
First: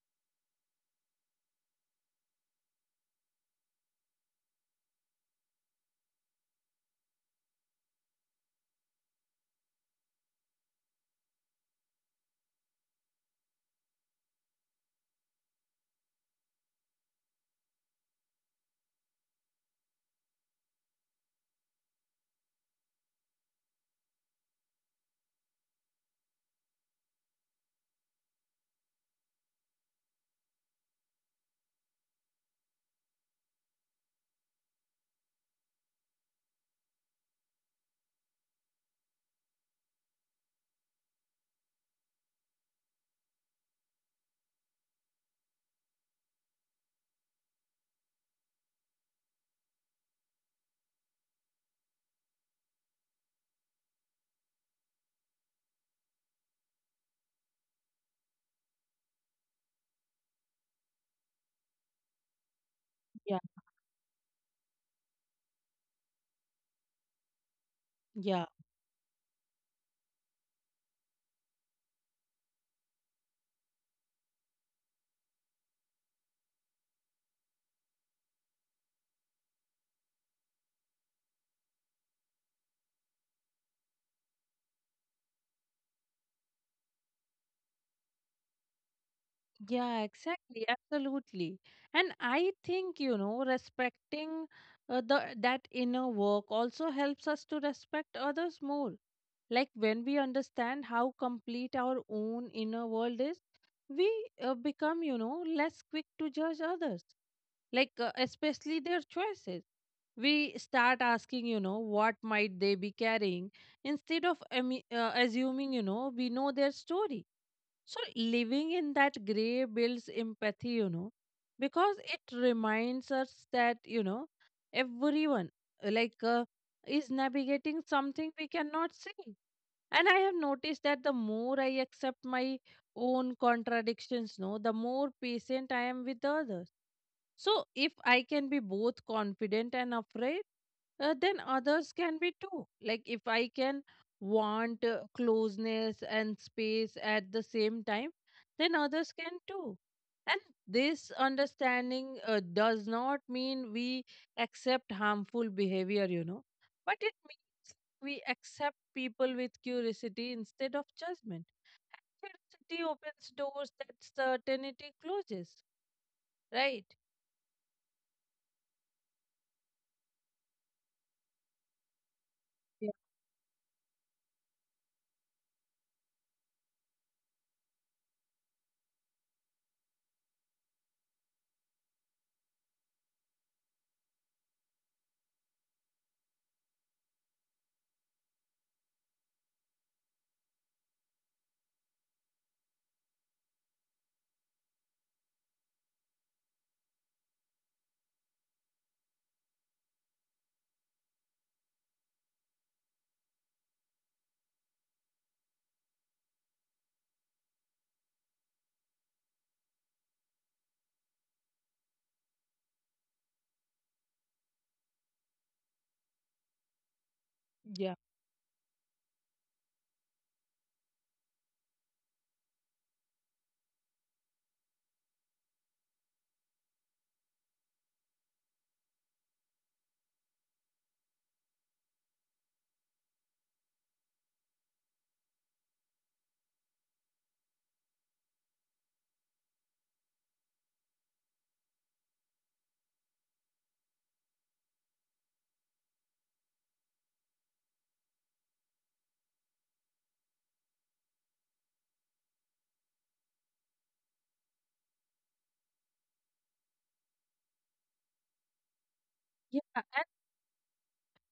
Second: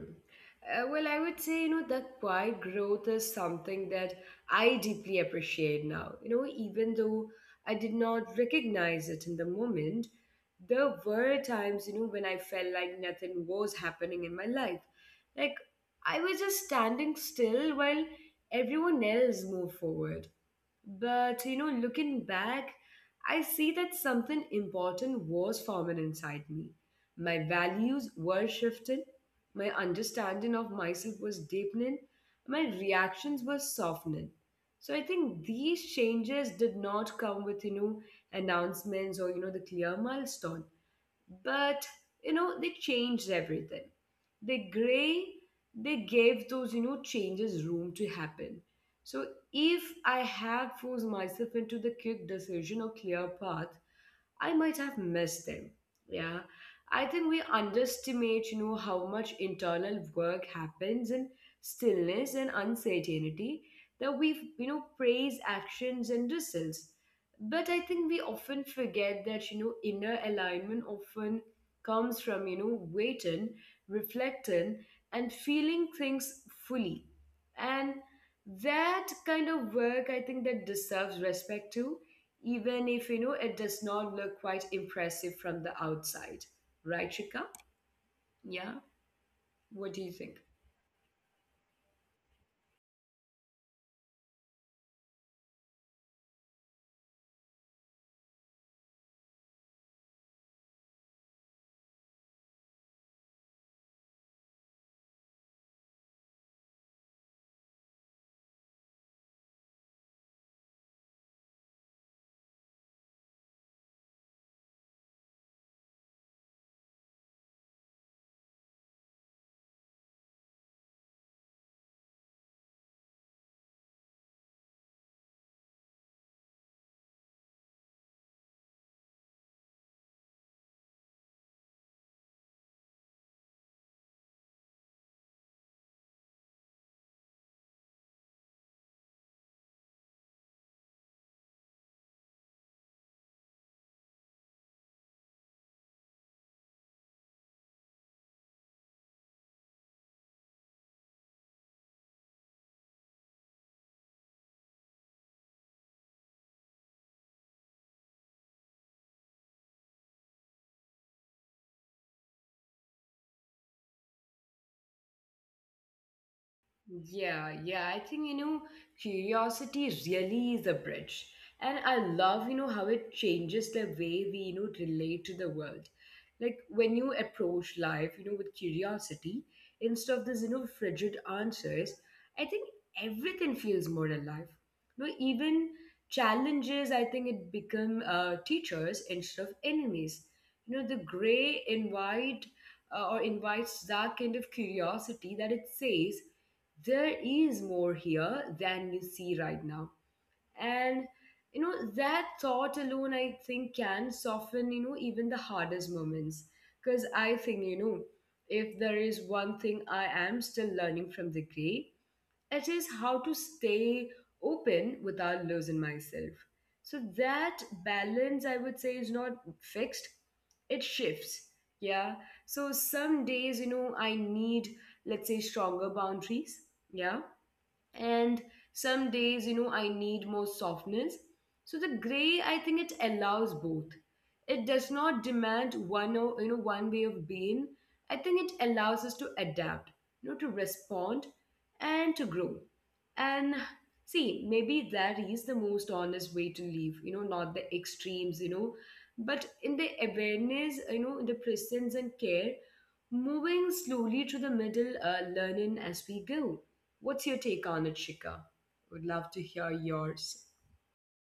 Speaker 1: Well, I would say, you know, that quiet growth is something that I deeply appreciate now. You know, even though I did not recognize it in the moment, there were times, you know, when I felt like nothing was happening in my life. Like I was just standing still while everyone else moved forward. But, you know, looking back, I see that something important was forming inside me. My values were shifting, my understanding of myself was deepening, my reactions were softening. So I think these changes did not come with, you know, announcements or, you know, the clear milestone, but, you know, they changed everything. The gray, they gave those, you know, changes room to happen. So if I had forced myself into the quick decision or clear path, I might have missed them. Yeah. I think we underestimate, you know, how much internal work happens in stillness and
Speaker 2: Yeah.
Speaker 1: uncertainty, that we, you know, praise actions and results. But I think we
Speaker 2: Yeah.
Speaker 1: often forget that, you know, inner alignment often comes from, you know, waiting, reflecting, and feeling things fully. And that kind of work, I think, that deserves respect too, even if, you know, it does not look quite impressive from the outside, right, Shika? Yeah. What do
Speaker 2: Yeah,
Speaker 1: you think?
Speaker 2: exactly, absolutely. And I think, you know, respecting the that inner work also helps us to respect others more. Like when we understand how complete our own inner world is, we become, you know, less quick to judge others, like especially their choices. We start asking, you know, what might they be carrying instead of assuming, you know, we know their story. So living in that gray builds empathy, you know, because it reminds us that, you know, everyone uh, like uh, is navigating something we cannot see. And I have noticed that the more I accept my own contradictions, no, the more patient I am with others. So if I can be both confident and afraid, then others can be too. Like if I can want closeness and space at the same time, then others can too. And this understanding does not mean we accept harmful behavior, you know, but it means we accept people with curiosity instead of judgment. Curiosity opens doors that certainty closes, right?
Speaker 1: Yeah, yeah. I think, you know, curiosity really is a bridge. And I love, you know, how
Speaker 2: Yeah.
Speaker 1: it changes the way we, you know, relate to the world. Like when you approach life, you know, with curiosity, instead of this, you know, frigid answers, I think everything feels more alive. You know, even challenges, I think it become teachers instead of enemies. The gray invites that kind of curiosity that it says there is more here than you see right now. And that thought alone, I think, can soften, even the hardest moments, because I think, if there is one thing I am still learning from the gray, it is how to stay open without losing myself. So that
Speaker 2: Yeah.
Speaker 1: balance, I would say, is not fixed. It shifts. Yeah. So some days, I need, let's say, stronger boundaries. Yeah. And some days, I need more softness. So the gray, I think, it allows both. It does not demand one or, one way of being. I think it allows us to adapt, to respond, and to grow. And see, maybe that is the most honest way to live, not the extremes, but in the awareness, in the presence and care. Moving slowly to the middle, learning as we go. What's your take on it, Shika? Would love to
Speaker 2: Yeah,
Speaker 1: hear
Speaker 2: and
Speaker 1: yours.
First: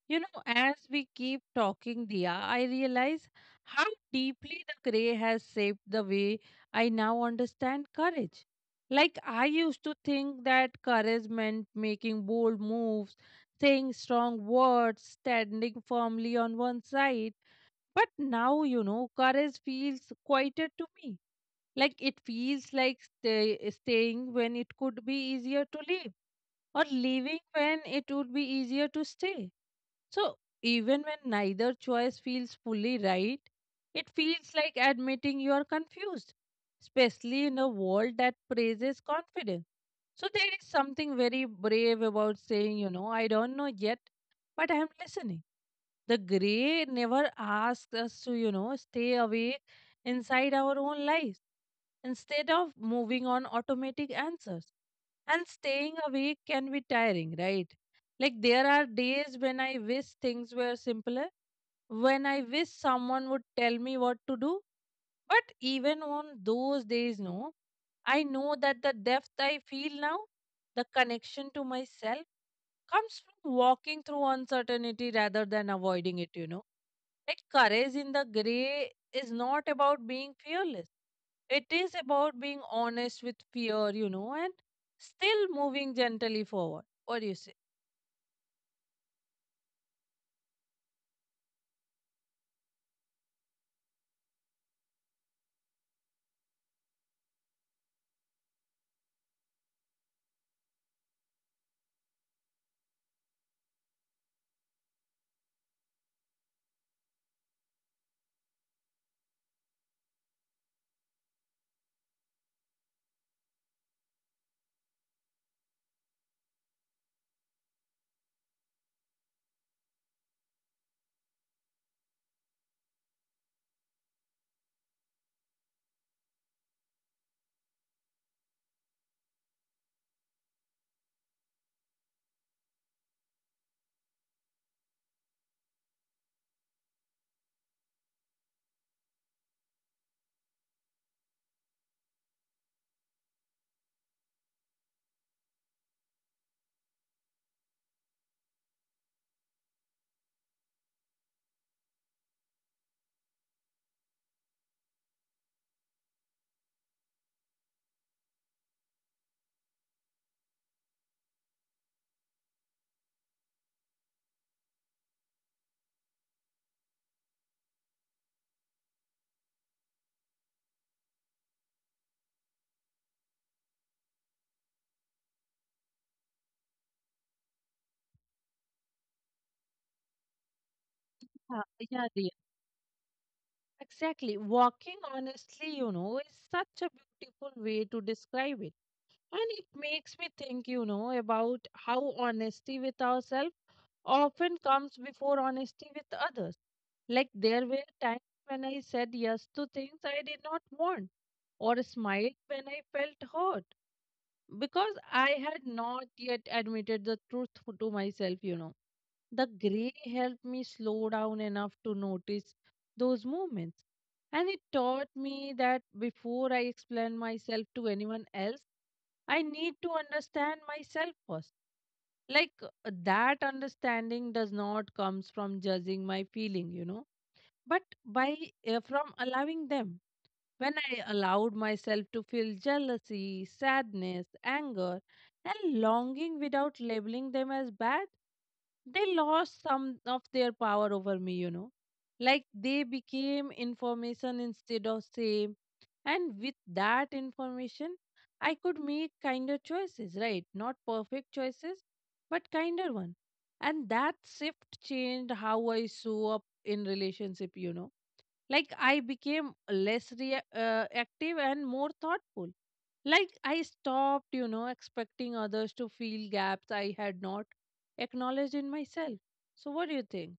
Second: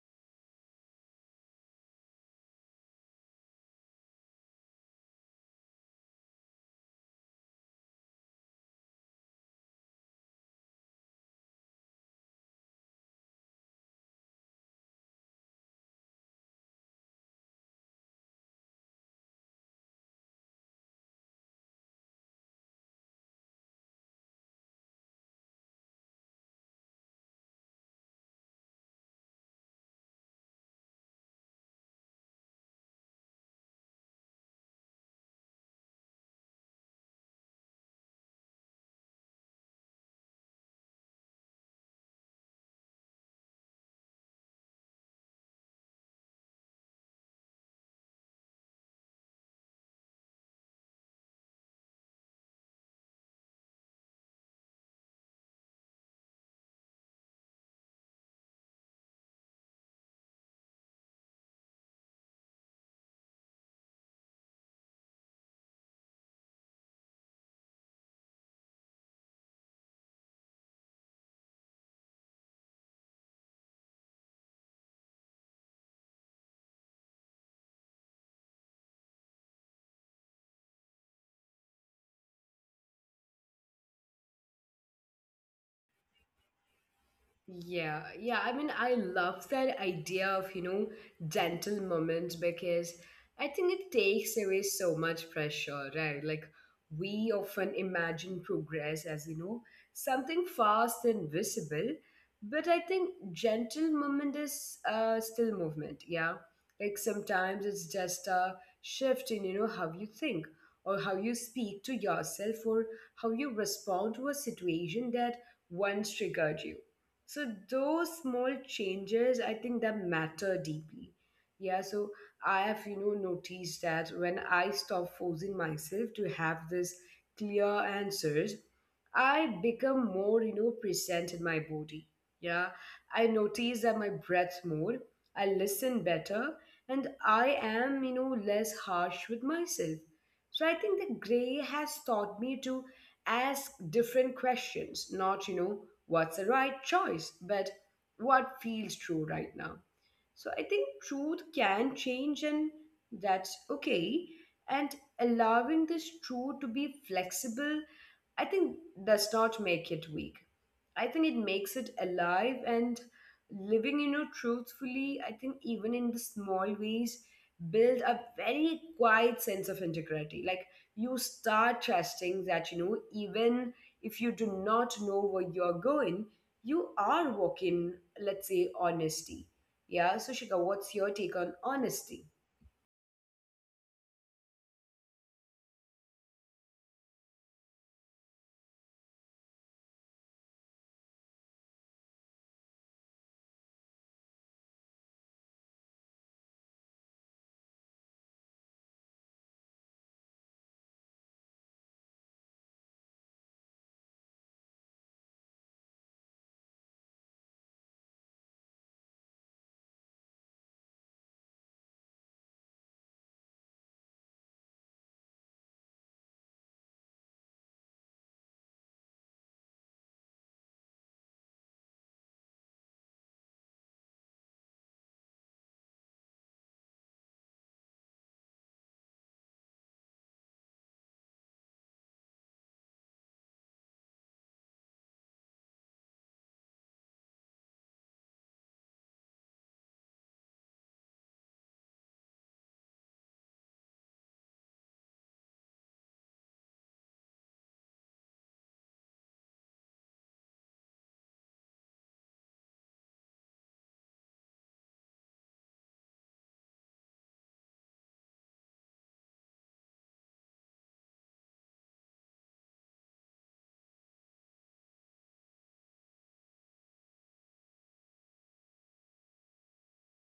Speaker 2: you know, as we keep talking, Dia, I realize how deeply the gray has shaped the way I now understand courage. Like, I used to think that courage meant making bold moves, saying strong words, standing firmly on one side. But now, you know, courage feels quieter to me. Like it feels like staying when it could be easier to leave, or leaving when it would be easier to stay. So, even when neither choice feels fully right, it feels like admitting you are confused, especially in a world that praises confidence. So, there is something very brave about saying, you know, I don't know yet, but I am listening. The gray never asks us to, you know, stay away inside our own lives instead of moving on automatic answers. And staying awake can be tiring, right? Like there are days when I wish things were simpler, when I wish someone would tell me what to do. But even on those days, no, I know that the depth I feel now, the connection to myself, comes from walking through uncertainty rather than avoiding it, you know. Like courage in the gray is not about being fearless, it is about being honest with fear, you know, and still moving gently forward. What do you say?
Speaker 1: Yeah, yeah. I mean, I love that idea of, gentle moments, because I think it takes away so much pressure, right? Like, we often imagine progress as, something fast and visible, but I think gentle movement is still movement, yeah. Like, sometimes it's just a shift in, how you think or how you speak to yourself or how you respond to a situation that once triggered you. So those small changes, I think, that matter deeply. Yeah. So I have, noticed that when I stop forcing myself to have this clear answers, I become more, present in my body. Yeah, I notice that my breath more, I listen better, and I am, less harsh with myself. So I think the gray has taught me to ask different questions, not, what's the right choice, but what feels true right now. So I think truth can change, and that's okay. And allowing this truth to be flexible, I think, does not make it weak. I think it makes it alive, and living, truthfully, I think, even in the small ways, build a very quiet sense of integrity. Like, you start trusting that, even if you do not know where you're going, you are walking, let's say, honesty. Yeah, so Shika, what's your take
Speaker 2: Yeah,
Speaker 1: on
Speaker 2: yeah.
Speaker 1: honesty?
Speaker 2: Exactly. Walking honestly, you know, is such a beautiful way to describe it. And it makes me think, you know, about how honesty with ourselves often comes before honesty with others. Like there were times when I said yes to things I did not want, or smiled when I felt hurt because I had not yet admitted the truth to myself, you know. The gray helped me slow down enough to notice those movements. And it taught me that before I explain myself to anyone else, I need to understand myself first. Like that understanding does not comes from judging my feeling, you know, but by from allowing them. When I allowed myself to feel jealousy, sadness, anger, and longing without labeling them as bad, they lost some of their power over me, you know. Like they became information instead of same. And with that information, I could make kinder choices, right? Not perfect choices, but kinder one. And that shift changed how I show up in relationship, you know, like I became less active and more thoughtful. Like I stopped, you know, expecting others to fill gaps I had not acknowledged in myself. So what do you think?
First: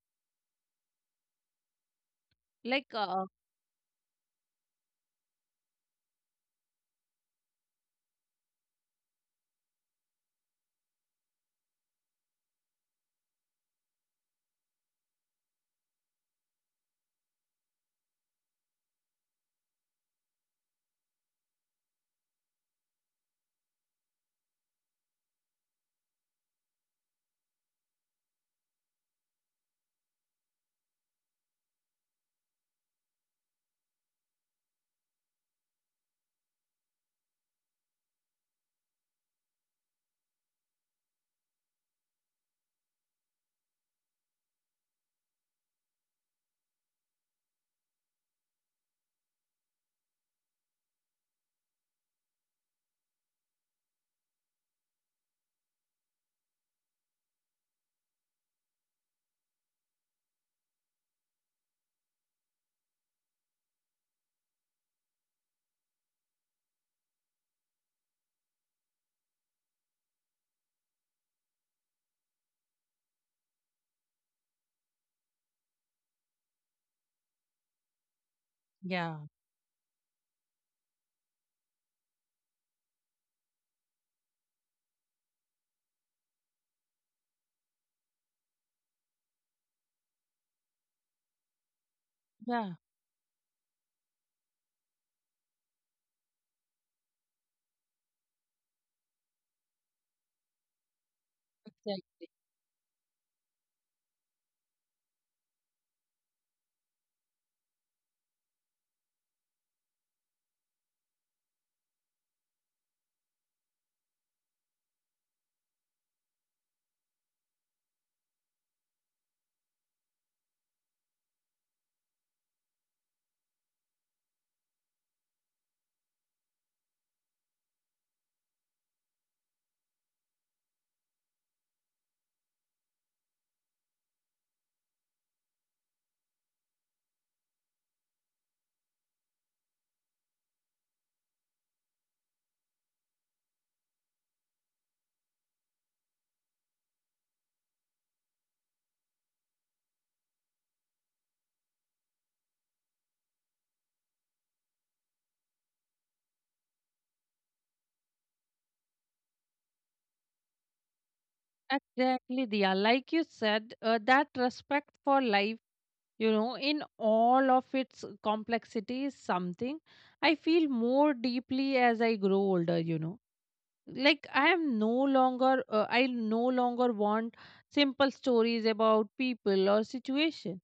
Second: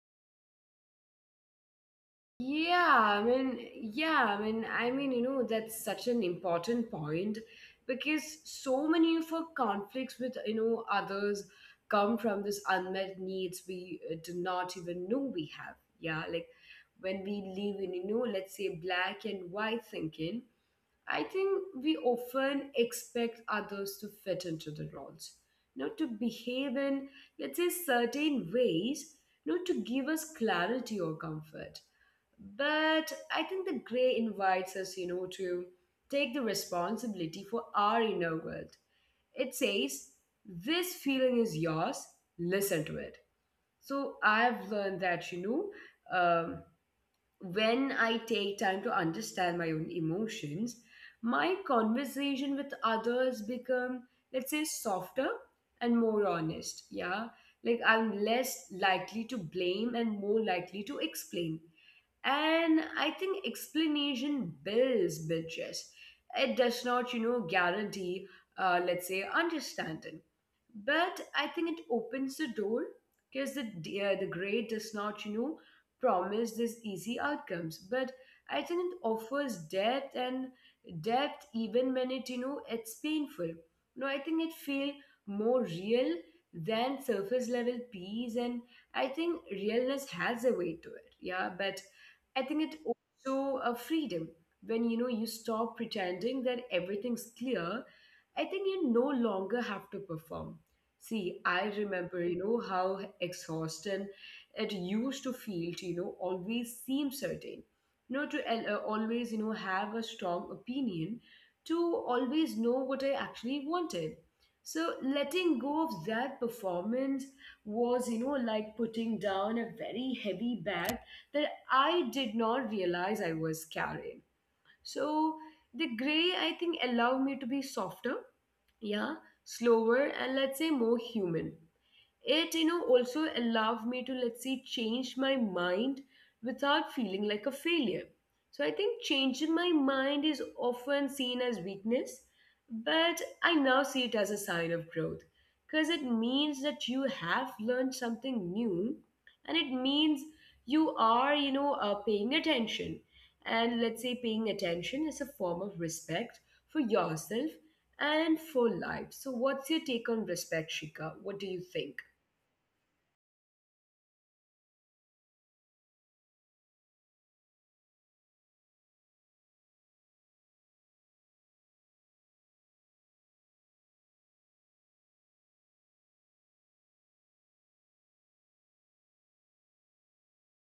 Speaker 2: Like,
Speaker 1: Yeah, I
Speaker 2: uh,
Speaker 1: mean, yeah, I mean, that's such an important point, because so many of our conflicts with, others come from this unmet needs we do not even know we have. Yeah, like when we live in, let's say, black and white thinking, I think we often expect others to fit into the roles, to behave in, let's say, certain ways, to give us clarity or comfort. But I think the gray invites us, to take the responsibility for our inner world. It says, this feeling is yours, listen to it. So I've learned that, know, um, when I take time to understand my own emotions, my conversation with others become, let's say, softer and more honest. Yeah. Like I'm less likely to blame and more likely to explain. And I think explanation builds bridges. It does not, guarantee, let's say, understanding, but I think it opens the door, because the grade does not, promise these easy outcomes, but I think it
Speaker 2: Yeah,
Speaker 1: offers depth, and depth even when it, it's painful. No, I think it feel more real than surface level peace, and I think realness has a way to it. Yeah, but I think it
Speaker 2: yeah,
Speaker 1: also a freedom when, you stop pretending that everything's clear. I think you no longer have to perform. See, I remember,
Speaker 2: exactly.
Speaker 1: how exhausting it used to feel to, always seem certain, to always, have a strong opinion, to always know what I actually wanted. So letting go of that performance was, like putting down a very heavy bag that I did not realize I was carrying. So the gray, I think, allowed me to be softer, yeah, slower, and let's say, more human. It also allowed me to, let's say, change my mind without feeling like a failure. So I think changing my mind is often seen as weakness, but I now see it as a sign of growth, because it means that you have learned something new, and it means you are, paying attention. And let's say paying attention is a form of respect for yourself and for life. So what's your take on respect, Shika? What do you think?
Speaker 2: Exactly, Diya. Like you said, that respect for life, you know, in all of its complexity is something I feel more deeply as I grow older, you know. Like I am no longer I no longer want simple stories about people or situation.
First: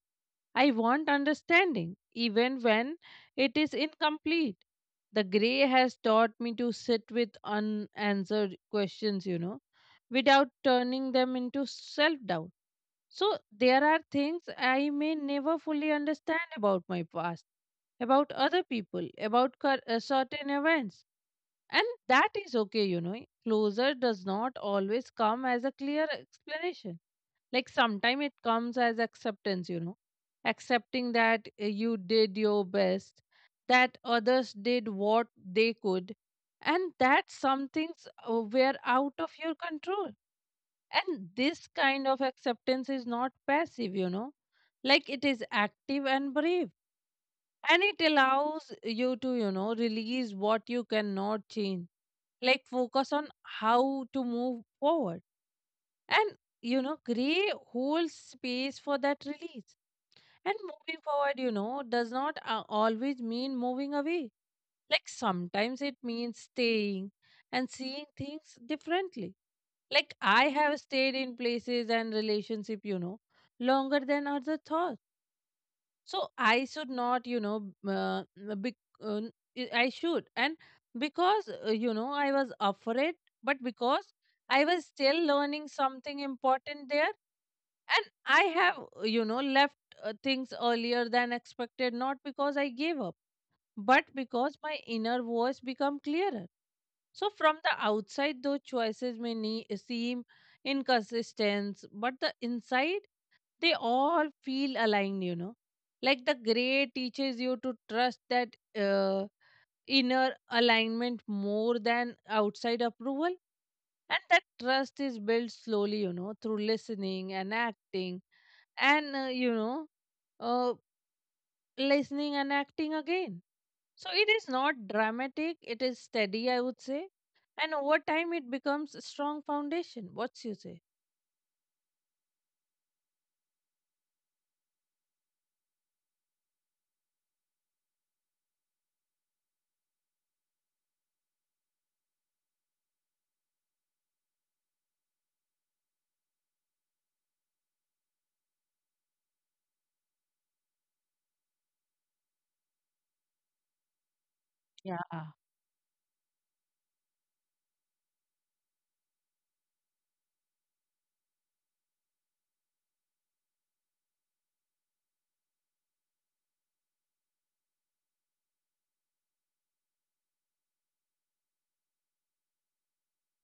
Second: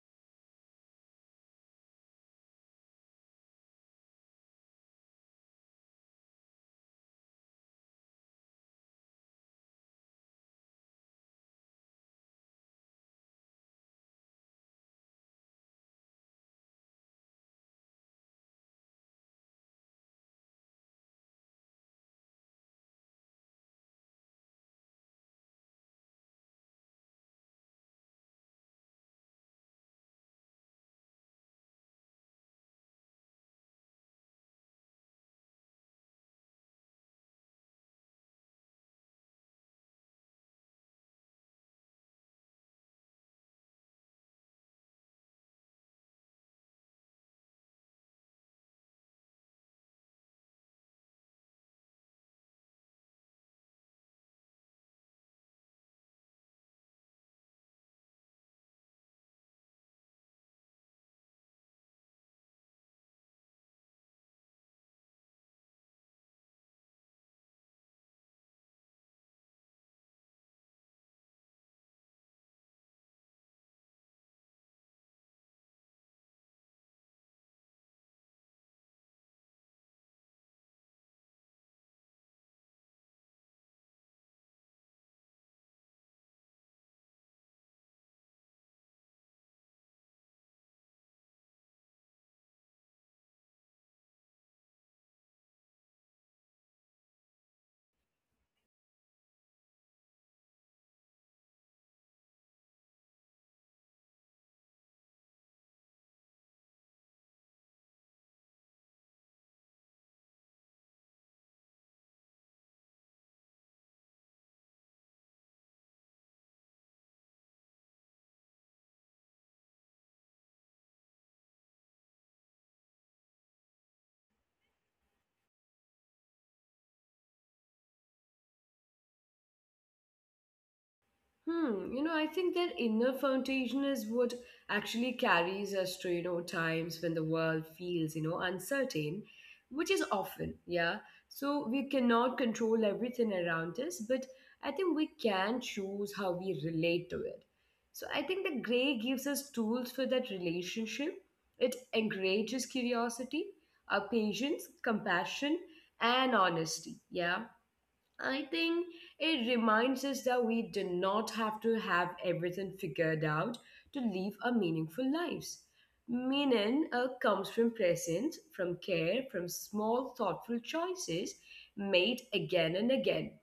Speaker 2: I want understanding even when it is incomplete. The gray has taught me to sit with unanswered questions, you know, without turning them into self doubt. So there are things I may never fully understand about my past, about other people, about certain events. And that is okay, you know. Closure does not always come as a clear explanation. Like sometimes it comes as acceptance, you know. Accepting that you did your best, that others did what they could, and that some things were out of your control. And this kind of acceptance is not passive, you know, like it is active and brave. And it allows you to, you know, release what you cannot change, like focus on how to move forward. And, you know, gray holds space for that release. And moving forward, you know, does not always mean moving away. Like sometimes it means staying and seeing things differently. Like I have stayed in places and relationship, you know, longer than other thought. So I should not, you know, be, uh, I should. And because, you know, I was afraid, but because I was still learning something important there. And I have, you know, left things earlier than expected, not because I gave up but because my inner voice become clearer. So from the outside, those choices seem inconsistent, but the inside, they all feel aligned, you know. Like the gray teaches you to trust that uh, inner alignment more than outside approval. And that trust is built slowly, you know, through listening and acting and, uh, listening and acting again. So it is not dramatic, it is steady, I would say. And over time, it becomes a strong foundation. What's you say?
Speaker 1: Hmm, I think that inner foundation is what actually carries us through, times when the world feels, uncertain, which is often, yeah. So we cannot control everything around us, but I think we can choose how we relate to it. So I think the gray gives us tools for that relationship. It encourages curiosity, patience,
Speaker 2: Yeah,
Speaker 1: compassion, and honesty. Yeah. I think it reminds us that we do not have to have everything figured out to live a meaningful lives. Meaning comes from presence, from care, from small thoughtful choices made again and again.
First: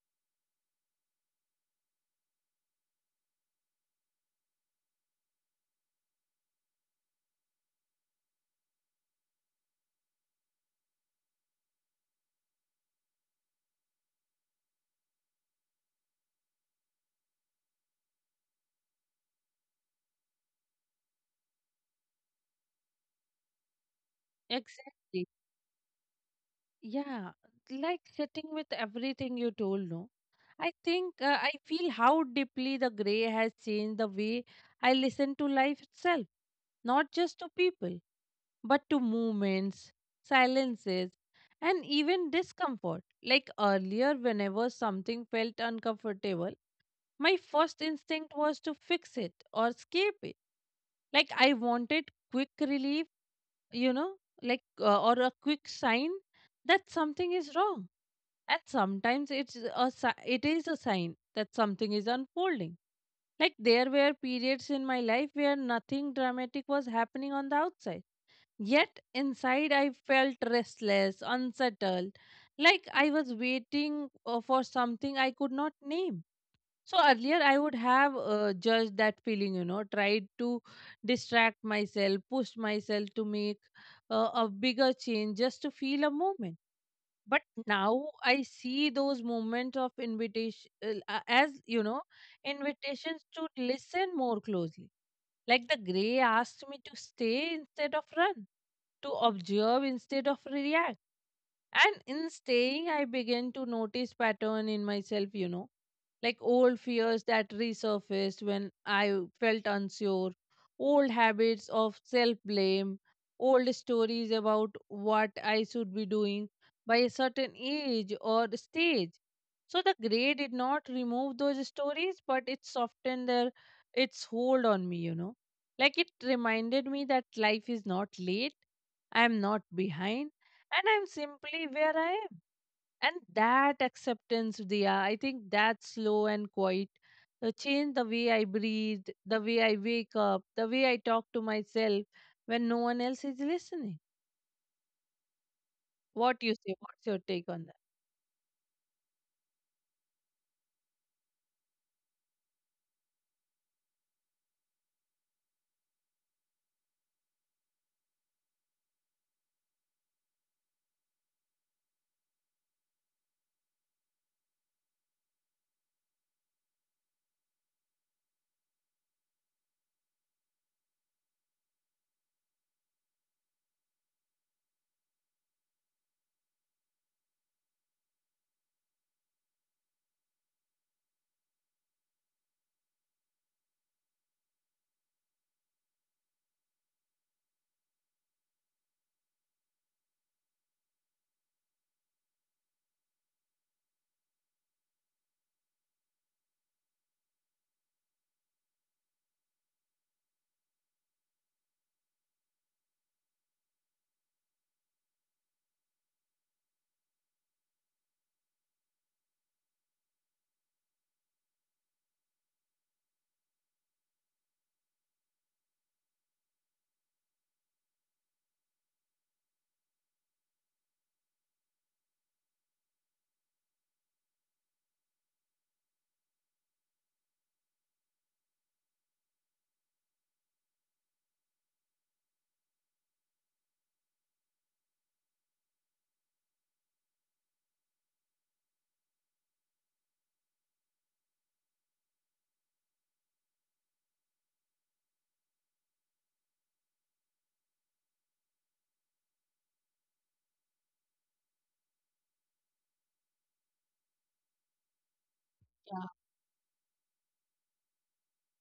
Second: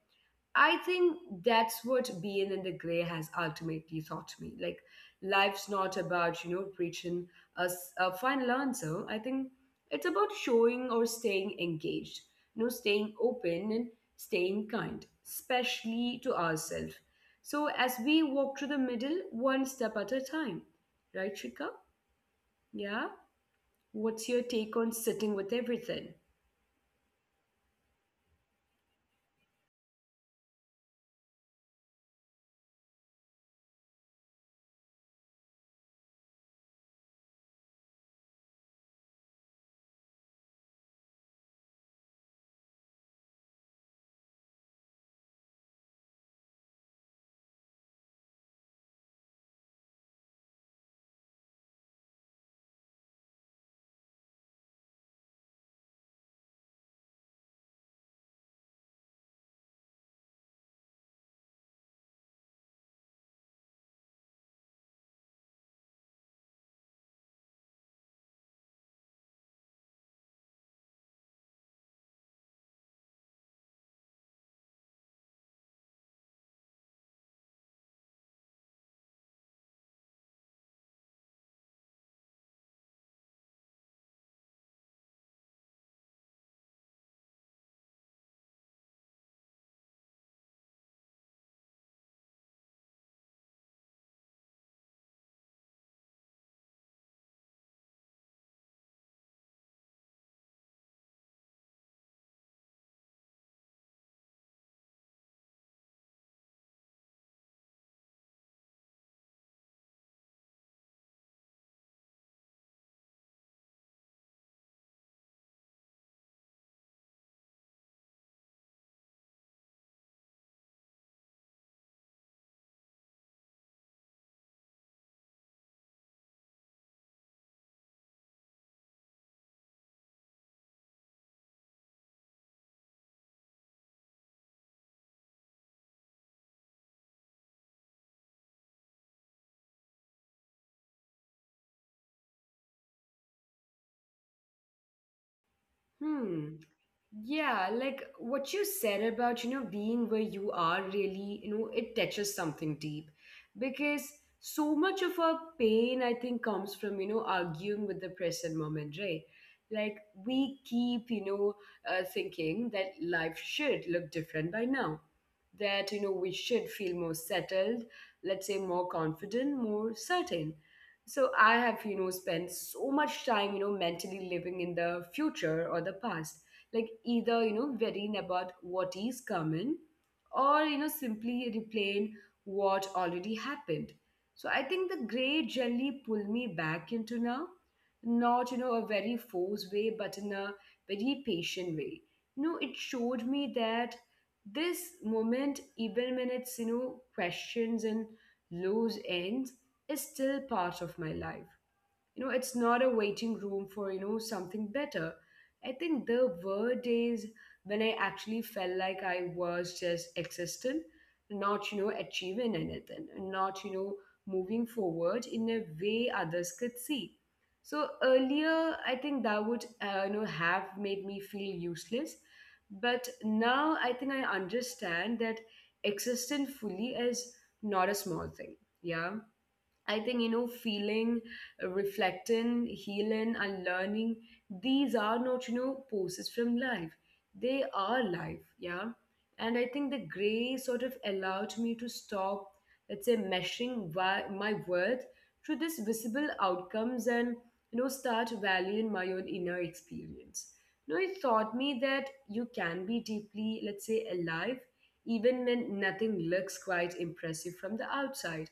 Speaker 1: I think that's what being in the gray has ultimately taught me. Like, life's not about, reaching a final answer. I think it's about showing or staying engaged, staying open and staying kind, especially to ourselves. So, as we walk through the middle, one step at a time, right, Shika? Yeah? What's your take on
Speaker 2: exactly.
Speaker 1: sitting with everything?
Speaker 2: Yeah, like sitting with everything you told, no? I think I feel how deeply the gray has changed the way I listen to life itself, not just to people, but to movements, silences, and even discomfort. Like earlier, whenever something felt uncomfortable, my first instinct was to fix it or escape it. Like I wanted quick relief, you know, like or a quick sign that something is wrong. And sometimes it is a sign that something is unfolding. Like there were periods in my life where nothing dramatic was happening on the outside. Yet inside I felt restless, unsettled, like I was waiting for something I could not name. So earlier, I would have judged that feeling, you know, tried to distract myself, push myself to make a bigger change just to feel a moment. But now I see those moments of invitation as, you know, invitations to listen more closely. Like the gray asked me to stay instead of run, to observe instead of react, and in staying, I began to notice pattern in myself, you know, like old fears that resurfaced when I felt unsure, old habits of self blame, old stories about what I should be doing by a certain age or stage. So the gray did not remove those stories, but it softened their its hold on me, you know. Like it reminded me that life is not late, I am not behind, and I'm simply where I am. And that acceptance, Dia, I think that slow and quiet change the way I breathe, the way I wake up, the way I talk to myself when no one else is listening. What
Speaker 1: Hmm.
Speaker 2: you say? What's your take on
Speaker 1: Yeah,
Speaker 2: that?
Speaker 1: like what you said about, being where you are really, it touches something deep, because so much of our pain, I think, comes from, arguing with the present moment, right? Like we keep, thinking that life should look different by now, that, we should feel more settled, let's say more confident, more certain. So I have, spent so much time, mentally living in the future or the past, like either worrying about what is coming, or simply replaying what already happened. So I think the gray generally pull me back into now, not you know a very forced way, but in a very patient way. It showed me that this moment, even when it's, questions and lows ends, is still part of my life. It's not a waiting room for, something better. I think there were days when I actually felt like I was just existent, not achieving anything, and not moving forward in a way others could see. So earlier I think that would have made me feel useless. But now I think I understand that existing fully is not a small thing. Yeah. I think, feeling, reflecting, healing, and learning, these are not, poses from life. They are life, yeah. And I think the gray sort of allowed me to stop, let's say, meshing why, my worth through this visible outcomes, and, start valuing my own inner experience. It taught me that you can be deeply, let's say, alive, even when nothing looks quite impressive from the outside.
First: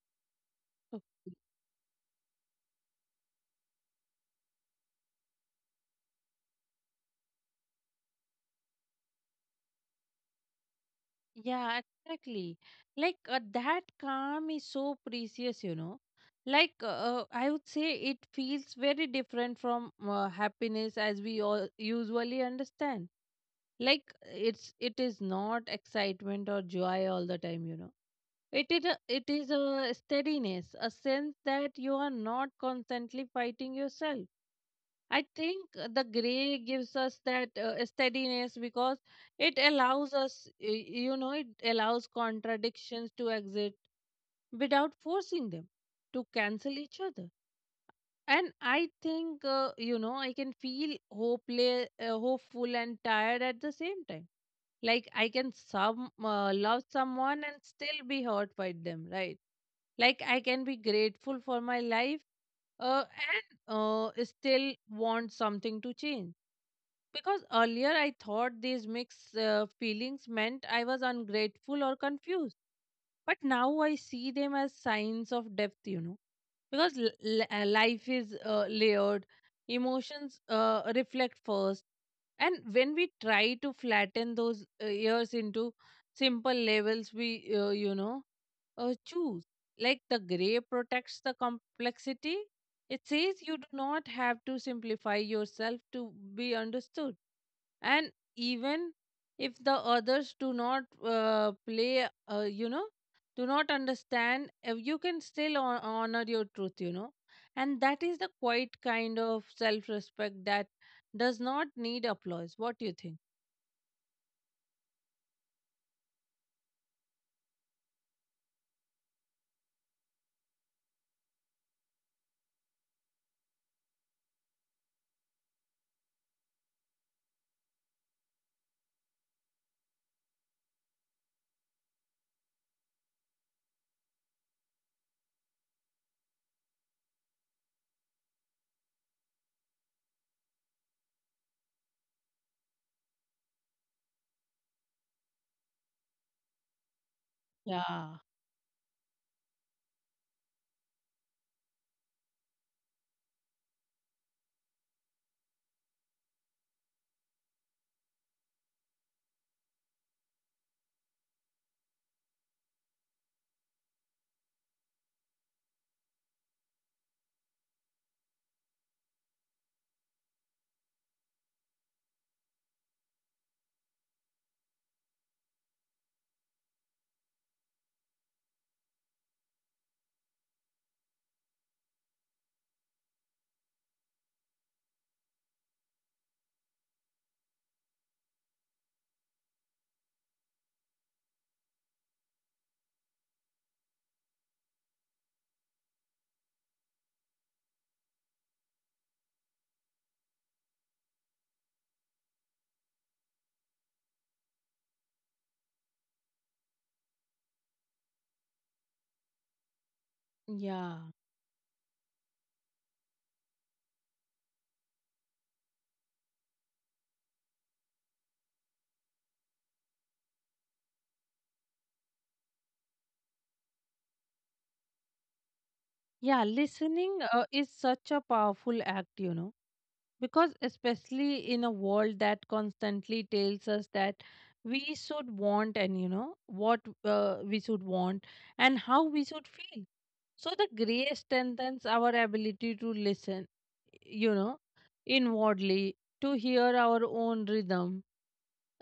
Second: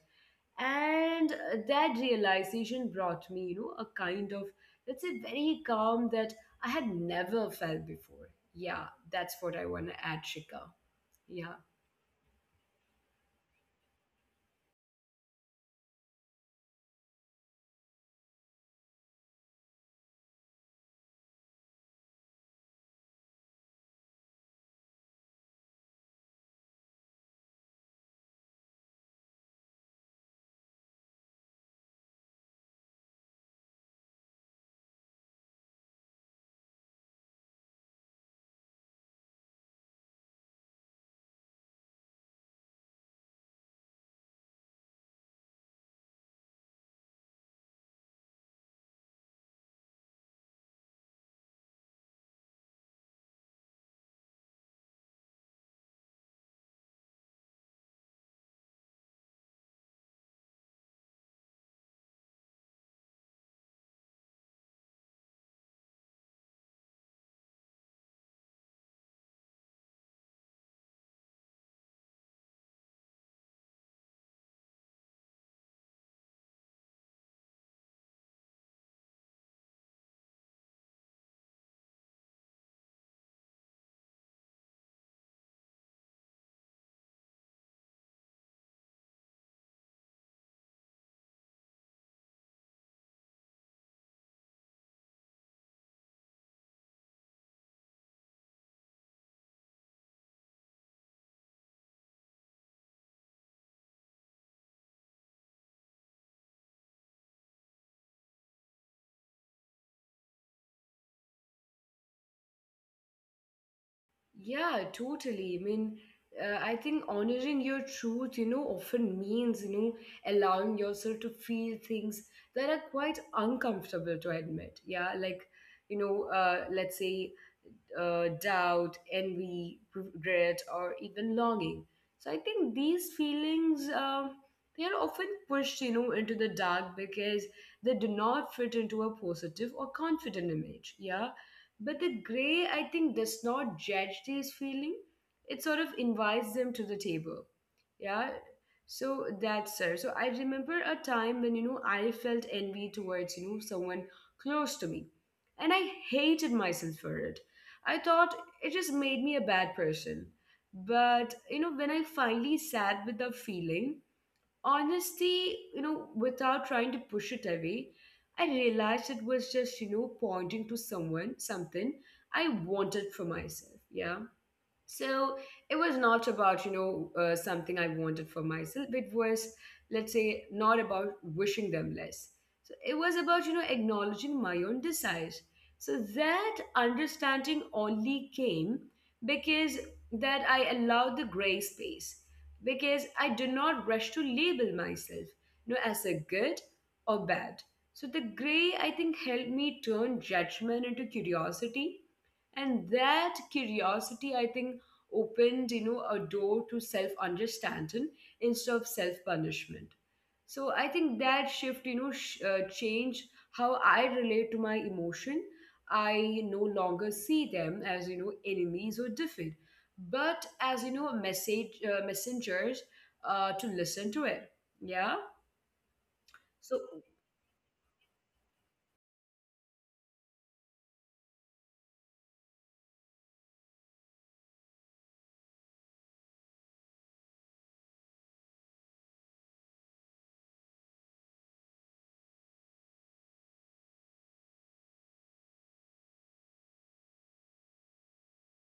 Speaker 2: Oh,
Speaker 1: And that realization brought me, a kind of, let's say, very calm that I had never felt before. Yeah, that's what I want to add, Shika. Yeah.
Speaker 2: yeah, exactly. Like that calm is so precious, you know. Like I would say, it feels very different from happiness as we all usually understand. Like it is not excitement or joy all the time, you know. It is a, it is a steadiness, a sense that you are not constantly fighting yourself. I think the gray gives us that steadiness because it allows you know, it allows contradictions to exist without forcing them to cancel each other. And I think, you know, I can feel hopeless, hopeful, and tired at the same time. Like I can some love someone and still be hurt by them, right? Like I can be grateful for my life uh, and still want something to change. Because earlier I thought these mixed feelings meant I was ungrateful or confused. But now I see them as signs of depth, you know. Because life is layered, emotions reflect first. And when we try to flatten those years into simple levels, we, choose. Like the gray protects the complexity. It says you do not have to simplify yourself to be understood. And even if the others do not you know, do not understand, you can still honor your truth, you know. And that is the quiet kind of self respect that does not need applause. What do you think?
Speaker 1: Yeah, totally. I mean, I think honoring your truth, often means, allowing yourself to feel things that are quite uncomfortable to admit. Yeah, like, let's say, doubt, envy, regret, or even longing. So I think these feelings, they are often pushed, into the dark, because they do not fit into a positive or confident image. Yeah, but the gray I think does not judge these feelings. It sort of invites them to the table.
Speaker 2: Yeah,
Speaker 1: Yeah. So that's sir. So I remember a time when, I felt envy towards, someone close to me, and I hated myself for it. I thought it just made me a bad person. But, when I finally sat with the feeling, honesty, without trying to push it away, I realized it was just, pointing to someone something I wanted for myself. Yeah. So it was not about, something I wanted for myself. It was, let's say, not about wishing them less. So it was about, acknowledging my own desires. So that understanding only came because that I allowed the gray space, because I did not rush to label myself, as a good or bad. So the gray, I think, helped me turn judgment into curiosity. And that curiosity, I think, opened, a door to self understanding instead of self punishment. So I
Speaker 2: yeah.
Speaker 1: think that shift, change how I relate to my emotion. I no longer see them as, enemies or defeat, but as, message messengers, to listen to it. Yeah,
Speaker 2: Yeah,
Speaker 1: so
Speaker 2: listening is such a powerful act, you know, because especially in a world that constantly tells us that we should want, and you know what we should want and how we should feel. So the gray strengthens our ability to listen, you know, inwardly, to hear our own rhythm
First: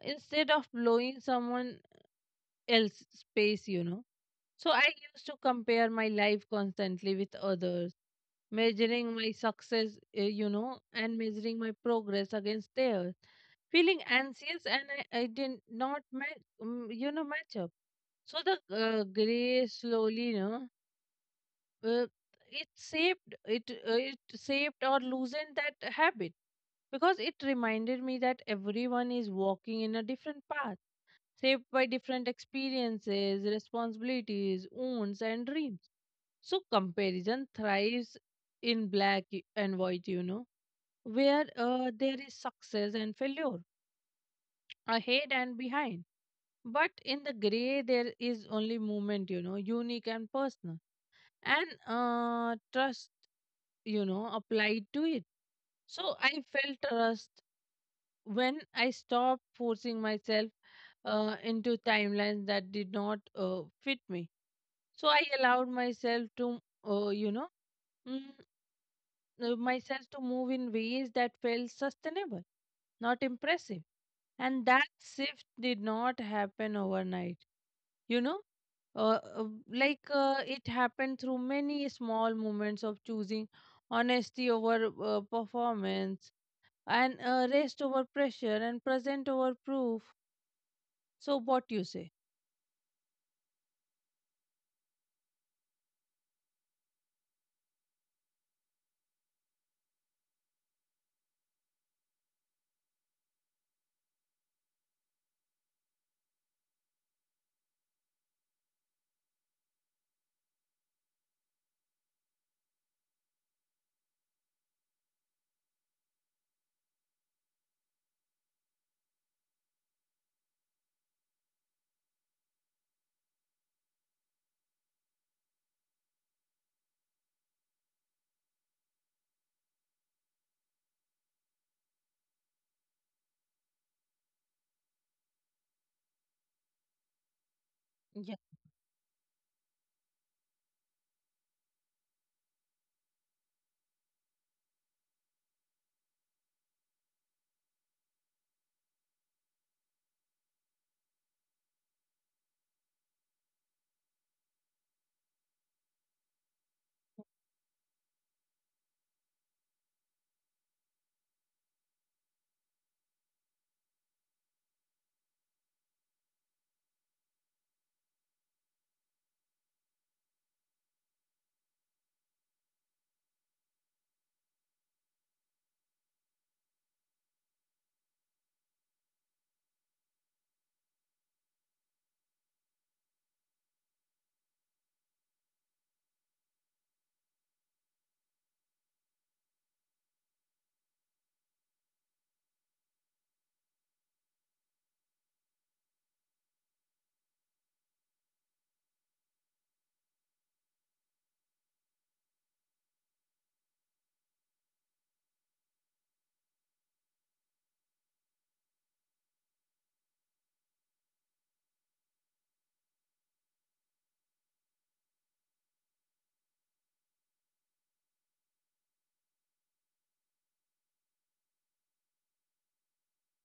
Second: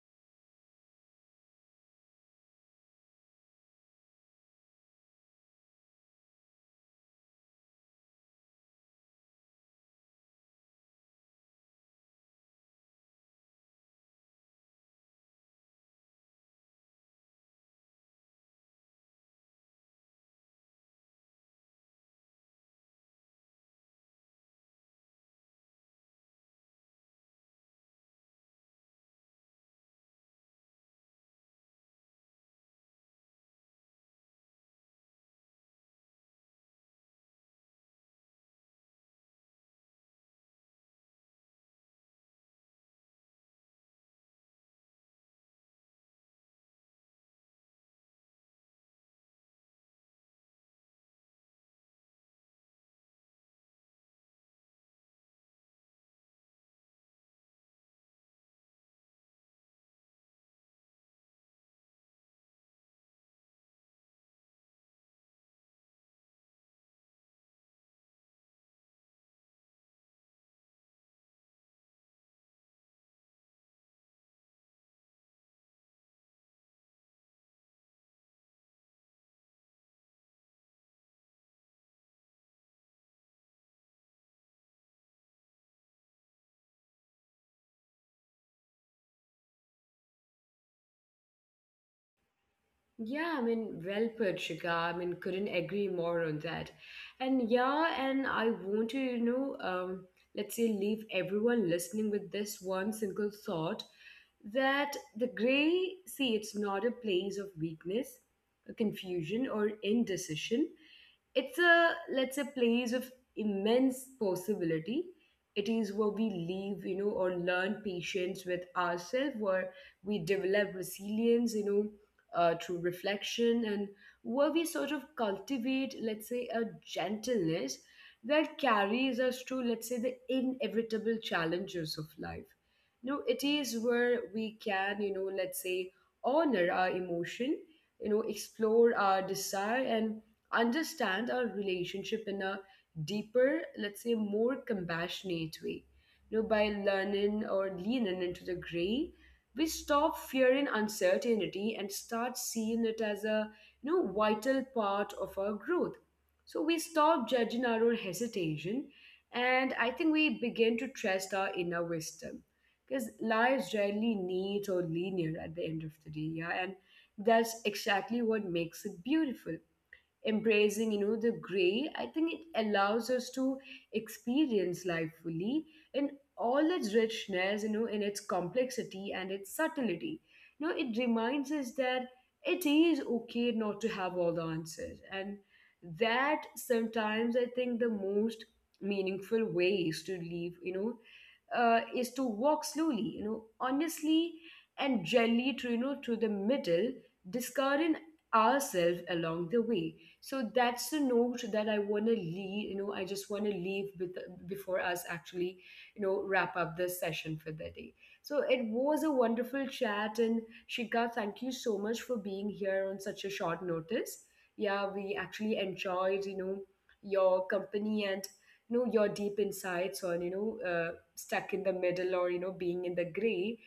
Speaker 2: instead of blowing someone else's space, you know. So I used to compare my life constantly with others, measuring my success, you know, and measuring my progress against theirs, feeling anxious, and I did not, you know, match up. So the gray slowly, you know, uh, it shaped or loosened that habit because it reminded me that everyone is walking in a different path, shaped by different experiences, responsibilities, wounds, and dreams. So comparison thrives in black and white, you know, where there is success and failure, ahead and behind. But in the gray there is only movement, you know, unique and personal, and trust, you know, applied to it. So I felt trust when I stopped forcing myself into timelines that did not fit me. So I allowed myself to uh, you know mm, myself to move in ways that felt sustainable, not impressive. And that shift did not happen overnight. You know, uh, uh, like it happened through many small moments of choosing honesty over performance, and rest over pressure, and present over proof. So, what you say?
Speaker 1: yeah, I mean, well put, Shika. I mean, couldn't agree more on that. And yeah, and I want to, let's say, leave everyone listening with this one single thought, that the gray see, it's not a place of weakness, a confusion, or indecision. It's a, let's say, place of immense possibility. It is where we live, or learn patience with ourselves, where we develop resilience, through reflection, and where we sort of cultivate, let's say, a gentleness that carries us through, let's say, the inevitable challenges of life. It is where we can, let's say, honor our emotion,
Speaker 2: Yeah.
Speaker 1: explore our desire, and understand our relationship in a deeper, let's say, more compassionate way. By learning or leaning into the gray, we stop fearing uncertainty and start seeing it as a vital part of our growth. So we stop judging our own hesitation, and I think we begin to trust our inner wisdom, because life rarely neat or linear at the end of the day. Yeah. And that's exactly what makes it beautiful. Embracing, the gray, I think, it allows us to experience life fully in all its richness, in its complexity and its subtlety. It reminds us that it is okay not to have all the answers, and that sometimes I think the most meaningful ways to live, is to walk slowly, honestly and gently to, to the middle, discarding ourselves along the way. So that's the note that I want to leave, I just want to leave with before us actually, wrap up this session for the day. So it was a wonderful chat, and Shika, thank you so much for being here on such a short notice. Yeah, we actually enjoyed, your company, and your deep insights on, stuck in the middle, or being in the gray.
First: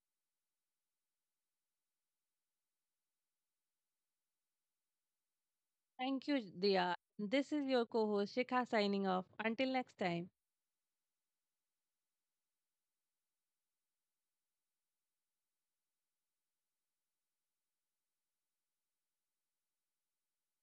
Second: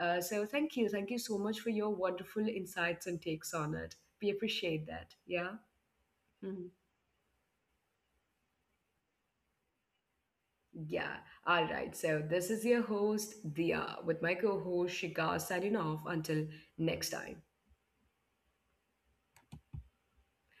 Speaker 1: So thank you, thank you so much for your wonderful insights and takes on it. We appreciate that. Yeah.
Speaker 2: Thank you,
Speaker 1: Mhm.
Speaker 2: Diya. This is your co host, Shikha, signing off. Until next time.
Speaker 1: Yeah, all right. So this is your host, Dia, with my co host, Shikha, signing off until next time.